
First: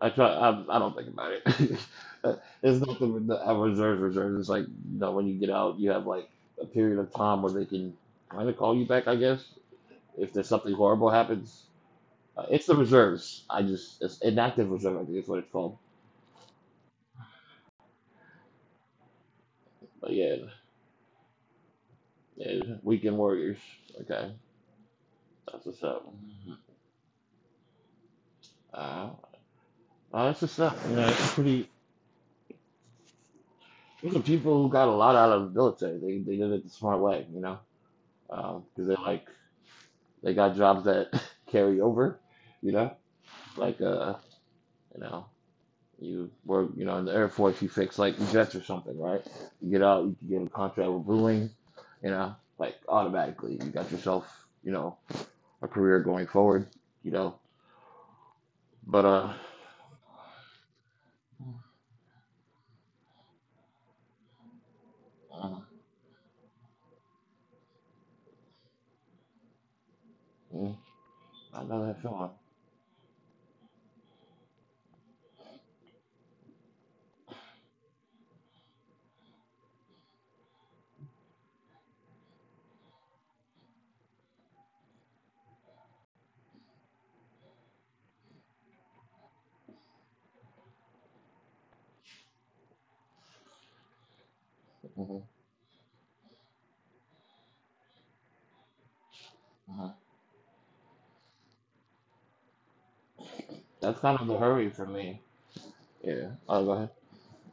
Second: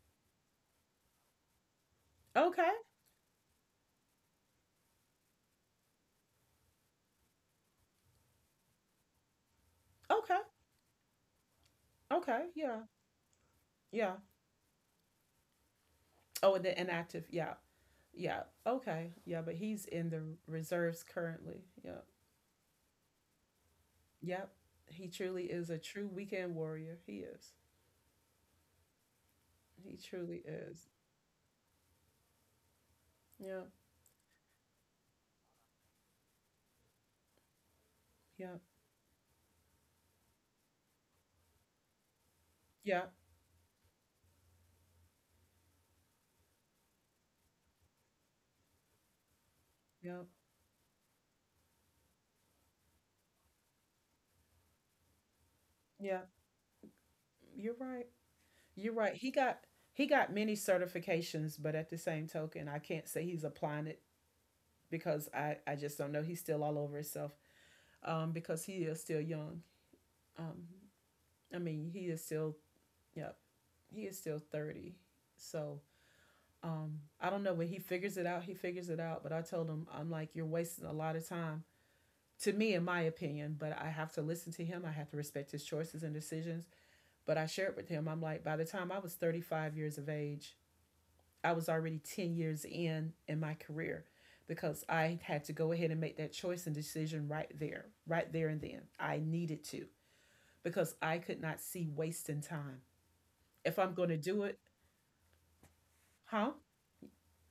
I try. I don't think about it. <laughs>
Okay.
It's not with the reserves. Reserves. It's like you know when you get out, you have like a period of time where they can kind of call you back. I guess if
Okay.
there's something horrible happens,
Okay.
it's the
Yeah.
reserves. I just
Yeah.
it's inactive reserve. I think is what it's called.
Oh, and then inactive. Yeah. Yeah. Okay. Yeah, but he's
But
in the
yeah,
reserves currently. Yeah.
yeah, weekend warriors. Okay,
Yep. He truly
that's
is
what's
a
up.
true weekend warrior. He is.
Uh,
He
that's
truly
what's up.
is.
You know, it's pretty.
Yep.
There's some people who got a lot out of the military. They did it the smart way, you know, because
Yep.
they like they got jobs that <laughs> carry over, you know,
Yep.
like uh, you know, you work, you know, in the Air Force, you fix like jets or something, right? You get out, you
Yep.
can get a contract with Boeing, you know, like automatically, you got yourself, you know, a career going
Yep.
forward, you know.
You're right. You're
But
right.
uh,
He got many certifications, but at the same token, I can't say he's applying it because I
uh,
I just don't know. He's still all over himself. Because he is still young. Um,
mm,
I
I know
mean,
that
he is
feeling.
still yep. He is still 30. So I don't know when he figures it out. He figures it out. But I told him I'm like you're wasting a lot of time to me, in my opinion, but I have to listen to him. I have to respect his choices and decisions. But I shared with him, I'm like, by the time I was 35 years of age, I was already 10 years in my career because I had to go ahead and make that choice and decision right there, right there and then. I needed to
hmm
because I could not see wasting time. If I'm
That's
going to
kind of the
do it,
hurry for me. Yeah.
huh?
Oh, go ahead.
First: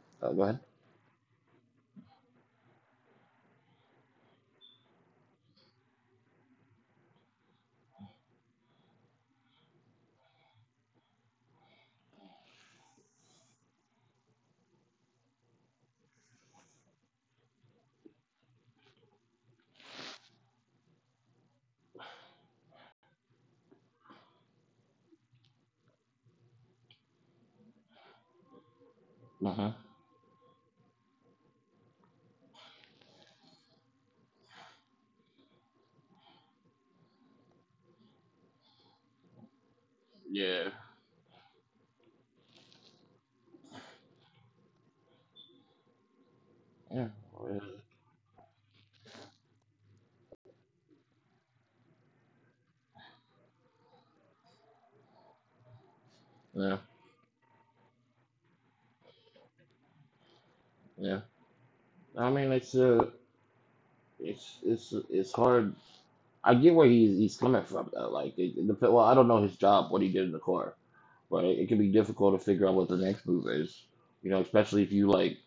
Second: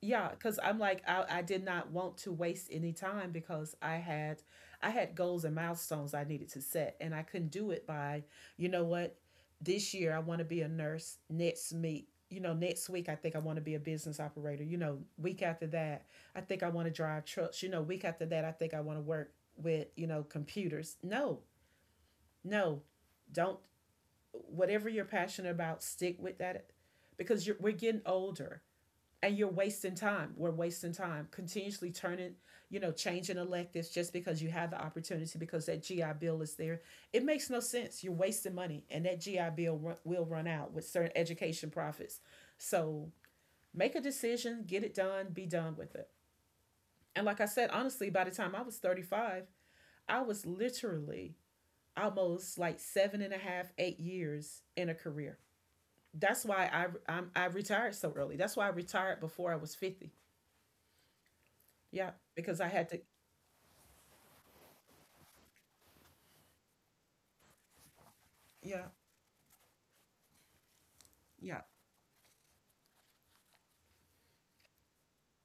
Yeah,
Oh, go
because
ahead.
I'm like I did not want to waste any time because I had goals and milestones I needed to set and I couldn't do it by you know what this year I want to be a nurse next meet you know next week I think I want to be a business operator you know week after that I think I want to drive trucks you know week after that I think I want to work with you know computers. No, no, don't. Whatever you're passionate about, stick with that because we're getting older and you're
hmm
wasting time. We're wasting time continuously turning, you know, changing electives just because you have the opportunity because that GI Bill is there. It makes no sense. You're wasting money, and that will run
Yeah.
out with certain education profits. So make a decision, get it done, be done with it.
Yeah,
And like I
well,
said, honestly, by the time I was 35, I was literally almost like seven and a half, 8 years in a career. That's why
yeah,
I retired so early. That's why I retired before I was 50.
yeah.
Yeah,
I mean,
because I had to.
it's it's hard. I get where he's coming from though. Like,
Yeah,
well, I don't know his job, what he did in the car, but
yeah,
it can be difficult to figure out what the next move is. You know, especially if you like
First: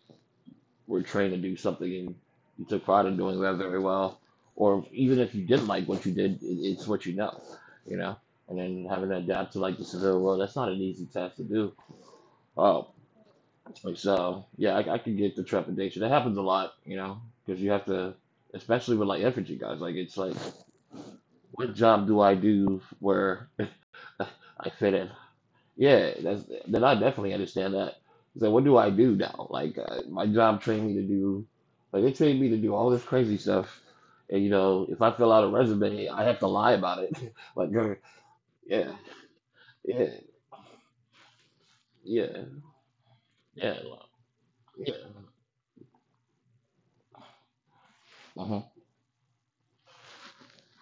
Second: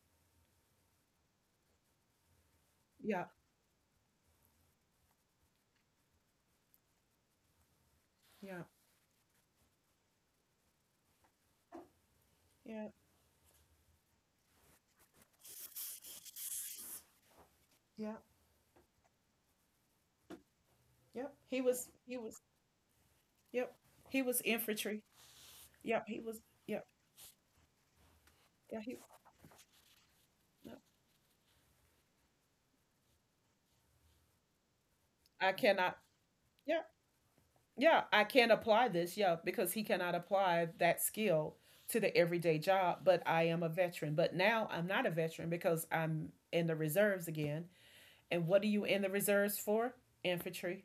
were trained to do something and you took pride in
yeah,
doing that very well, or even if you didn't like what you did, it's what you know. You know, and
yeah,
then having to adapt to like the civil world, that's not an easy task to do.
yeah,
Oh, like so, yeah, I can get the trepidation. That happens a lot, you know, because you have
yeah,
to, especially with like infantry guys. Like it's like,
yep.
what job do I do where
Yep. He was
I fit
infantry.
in?
Yep,
Yeah,
he
that's
was,
then I
yep,
definitely understand that. It's like, what do
yeah,
I do now? Like my job
yep.
trained me to do, like they trained me to do all this crazy stuff, and you know, if I fill out a
I cannot,
resume, I have to lie
yeah,
about it. <laughs> like,
yeah, I can't
yeah,
apply this, yeah, because he
yeah,
cannot apply that skill to the
yeah,
everyday job, but I am a
yeah,
veteran. But now I'm
yeah.
not a veteran because I'm in the reserves again. And what
Uh-huh.
are you in the reserves for? Infantry.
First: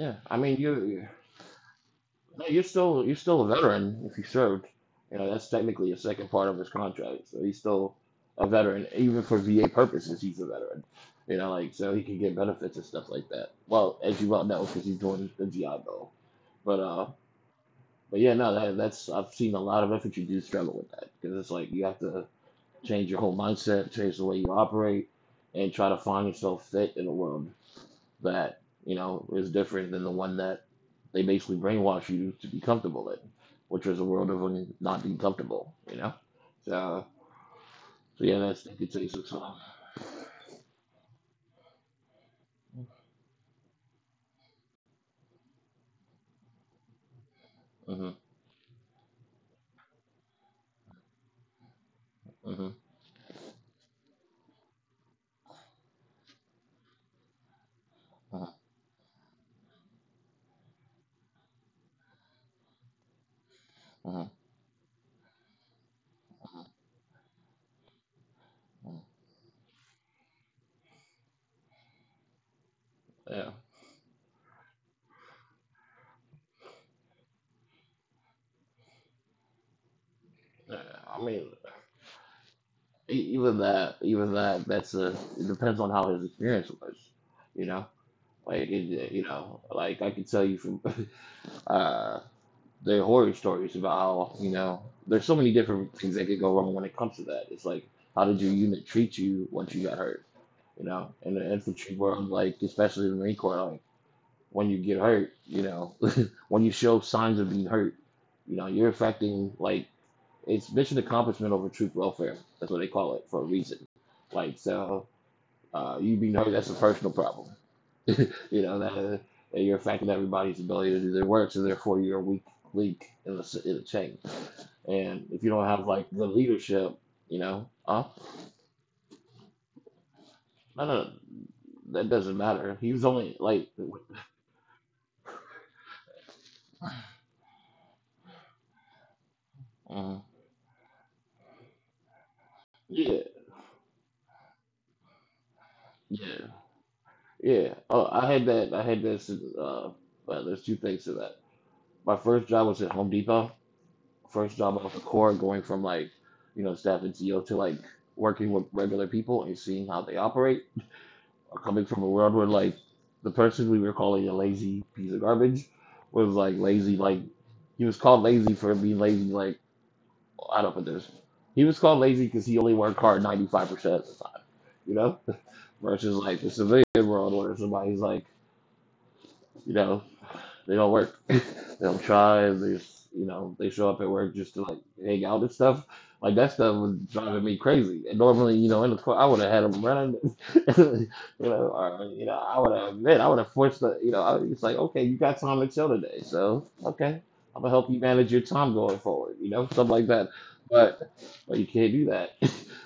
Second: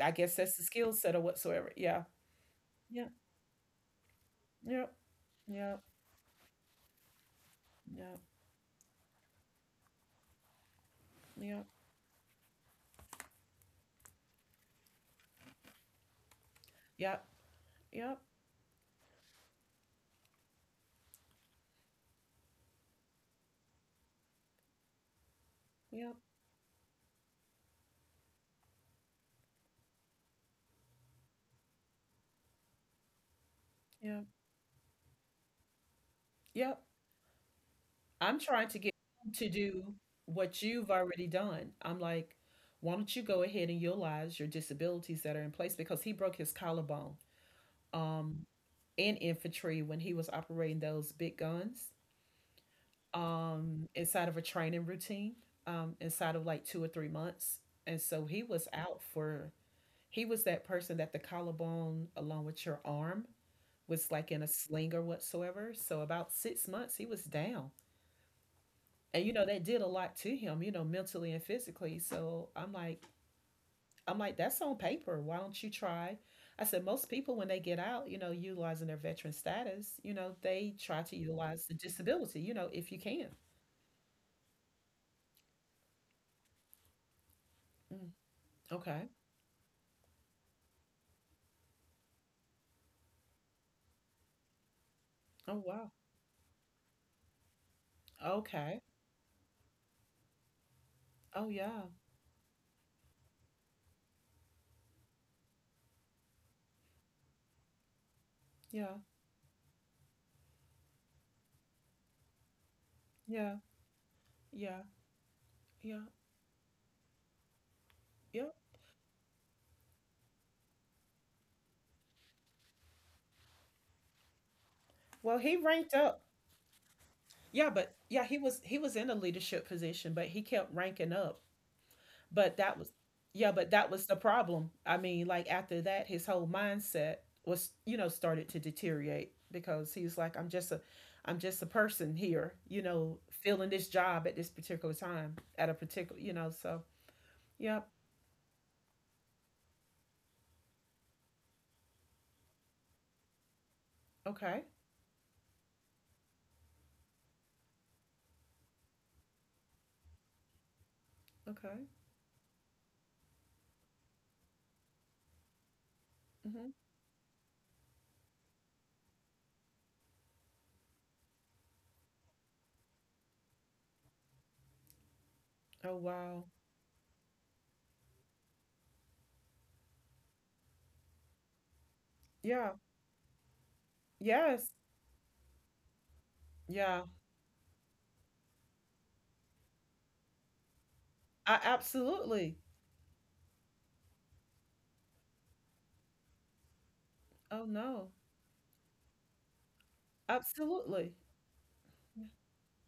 I guess
I
that's
mean,
the skill
you.
set or whatsoever. Yeah,
No,
yeah,
you're still a veteran if you served.
yep.
You know, that's
Yeah,
technically a second part of his contract. So he's still
yeah,
a veteran, even for VA purposes. He's a veteran. You know,
yeah.
like so he can get benefits and stuff like that. Well, as you well know, because he's doing the GI Bill. But uh,
Yep,
but
yep,
yeah, no, that's I've seen a lot of infantry dudes struggle with that because it's like you have to change your whole mindset, change the way you operate, and try to
yep,
find yourself fit in the world that you know is different than the one that they basically brainwash you to be comfortable in, which is a
yep,
world of not being comfortable. You know,
yep.
so so yeah,
I'm
that's
trying
it.
to
Could
get
taste of
him to do what you've already done. I'm like, why don't you go ahead and utilize your disabilities that are in place because he broke his collarbone
mhm,
um, in infantry when he was operating those big guns
mm mhm,
inside of a training routine inside of like 2 or 3 months. And so
mhm,
he was out for, he was that person that the collarbone along with your arm was
mhm,
like in a sling or whatsoever. So about
mm
6 months he was down.
mhm.
And you know, that did a lot to him, you know, mentally and physically. So I'm like
Yeah,
that's on paper. Why don't you try? I said, most people when they get out, you know, utilizing their veteran status, you know,
yeah.
they try to
I mean,
utilize the disability, you know, if you can.
even even that, that's a. It depends on how his experience was. You know,
Mm,
like it,
okay.
you know, like I can tell you from. <laughs> uh the horror stories about how you know there's so many
Oh wow.
different things that could go wrong when it comes to that. It's like how did your
Okay.
unit treat you once you got hurt? You know, in
Oh
the
yeah.
infantry world, like especially the Marine Corps, like when you get hurt, you know, <laughs> when you show signs of being hurt, you know, you're
Yeah.
affecting like it's mission accomplishment over troop welfare. That's what they call it for a
Yeah.
reason. Like
Yeah.
so,
Yeah.
you being hurt, that's a personal problem. <laughs>
Yeah.
You know that you're affecting everybody's ability to do their work, so therefore you're a weak link in the chain. And if
Well,
you
he
don't have
ranked
like the
up.
leadership, you know,
Yeah, but
uh,
yeah, he was in a leadership position, but he kept
no, no,
ranking up.
that doesn't
But
matter.
that
He
was,
was only
yeah,
like,
but that was the problem. I mean, like after that, his whole mindset was, you know, started to deteriorate because he
uh,
was like, I'm just a person here, you
yeah,
know, filling this job at this particular time, at a particular, you
yeah,
know, so,
yeah.
yep.
Oh, I had that. I had this. Well, there's two things to that. My first job was at Home Depot. First
Okay.
job off the core, going from like, you know, staff and CEO to like working with regular people and seeing how they operate
Okay.
coming from a world where like the person we were calling a lazy piece of garbage was like
Hmm.
lazy like he was called lazy for being lazy like I don't put this he was called lazy because he only worked hard 95% of the time. You know <laughs>
Oh,
versus like
wow.
the civilian world where somebody's like you know they don't work. <laughs> They don't try. They
Yeah.
just, you know, they show up at work just to
Yes.
like hang out and stuff. Like that stuff was
Yeah.
driving me crazy. And normally, you know, in the court, I would have had them running. <laughs> You know,
I
or, you know, I
absolutely.
would have, man, I would have forced the, you know, I, it's like, okay, you got time to chill today, so okay, I'm
Oh,
gonna help you
no.
manage your time going forward. You know, stuff like that. But,
Absolutely.
but you can't do that. <laughs>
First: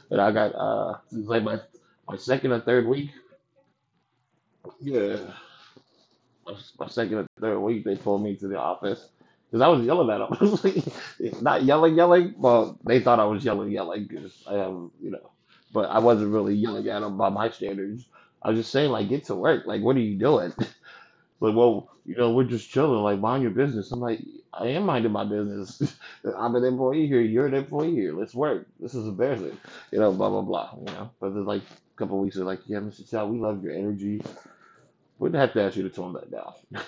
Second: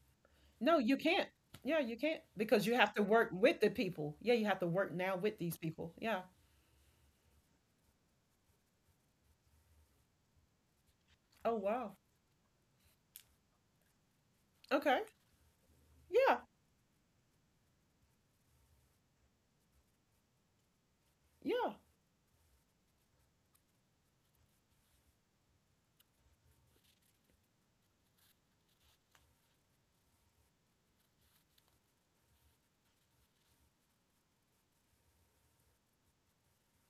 But I got
No, you
this is
can't.
like
Yeah, you
my
can't
second or
because you
third
have to
week.
work with the people. Yeah, you have to work
Yeah,
now with these people. Yeah.
my second or third week, they pulled me to the office because I was yelling at them. <laughs> I was like,
Oh,
not yelling,
wow.
yelling. Well, they thought I was yelling, yelling because I am,
Okay.
you know, but I wasn't
Yeah.
really yelling at them by my standards. I was just saying, like, get to work. Like, what are you doing? <laughs> Like,
Yeah.
well, you know, we're just chilling. Like, mind your business. I'm like, I am minding my business. <laughs> I'm an employee here. You're an employee here. Let's work. This is embarrassing. You know, blah blah blah. You know, but then like a couple of weeks, they're like, yeah, Mr. Chow, we love your energy. We'd have to ask you to tone that down.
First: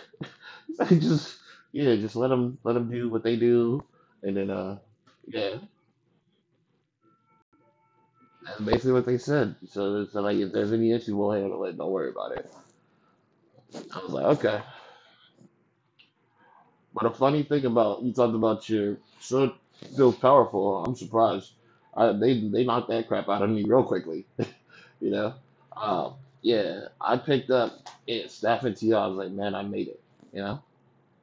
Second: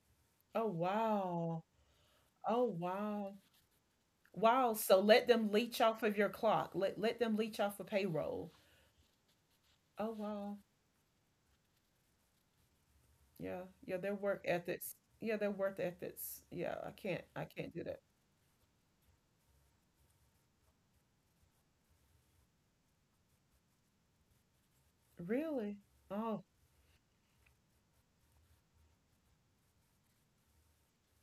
Oh,
<laughs> Just
wow.
yeah, just
Oh,
let them do what
wow.
they do, and then
Wow. So let them
yeah,
leech off of your clock. Let them leech off of payroll.
that's basically what they said. So it's
Oh,
like if
wow.
there's any issue, we'll handle it. Don't worry about it.
Yeah.
I
Yeah,
was
their
like,
work
okay.
ethics. Yeah, their work ethics. Yeah, I
But a
can't
funny
I
thing
can't do
about
that.
you talked about your son feels powerful. I'm surprised. I, they knocked that crap out of me real quickly. <laughs> You know,
Really?
um,
Oh,
yeah. I picked up it Staff and T. I was like, man, I made it. You know.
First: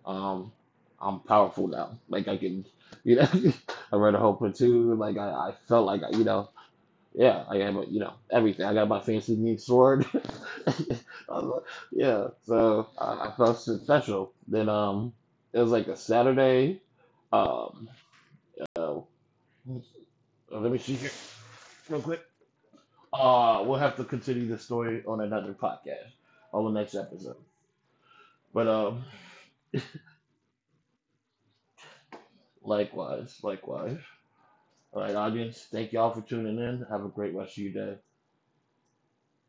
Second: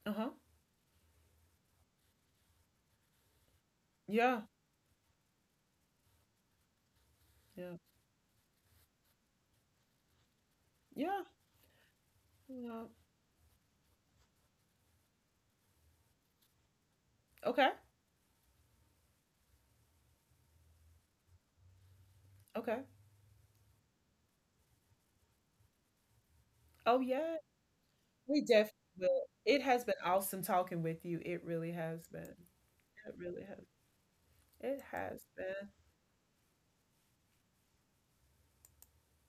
uh-huh.
Um, I'm powerful now. Like I can, you know, <laughs> I read a whole
Yeah.
platoon. Like I felt like you know, yeah, I
Yeah.
am, you know, everything. I got my fancy new sword. <laughs>
Yeah.
I was like, yeah,
Yeah.
so I felt so special. Then it was like a Saturday.
Okay.
Um, oh, Let me see here real quick.
Okay.
We'll have to continue the story on another podcast on the next
Oh, yeah.
episode.
We definitely
But
will. It has been awesome talking with you. It really has been. It really
Likewise,
has.
likewise.
It
All right,
has been.
audience, thank y'all for tuning in. Have a great rest of your day.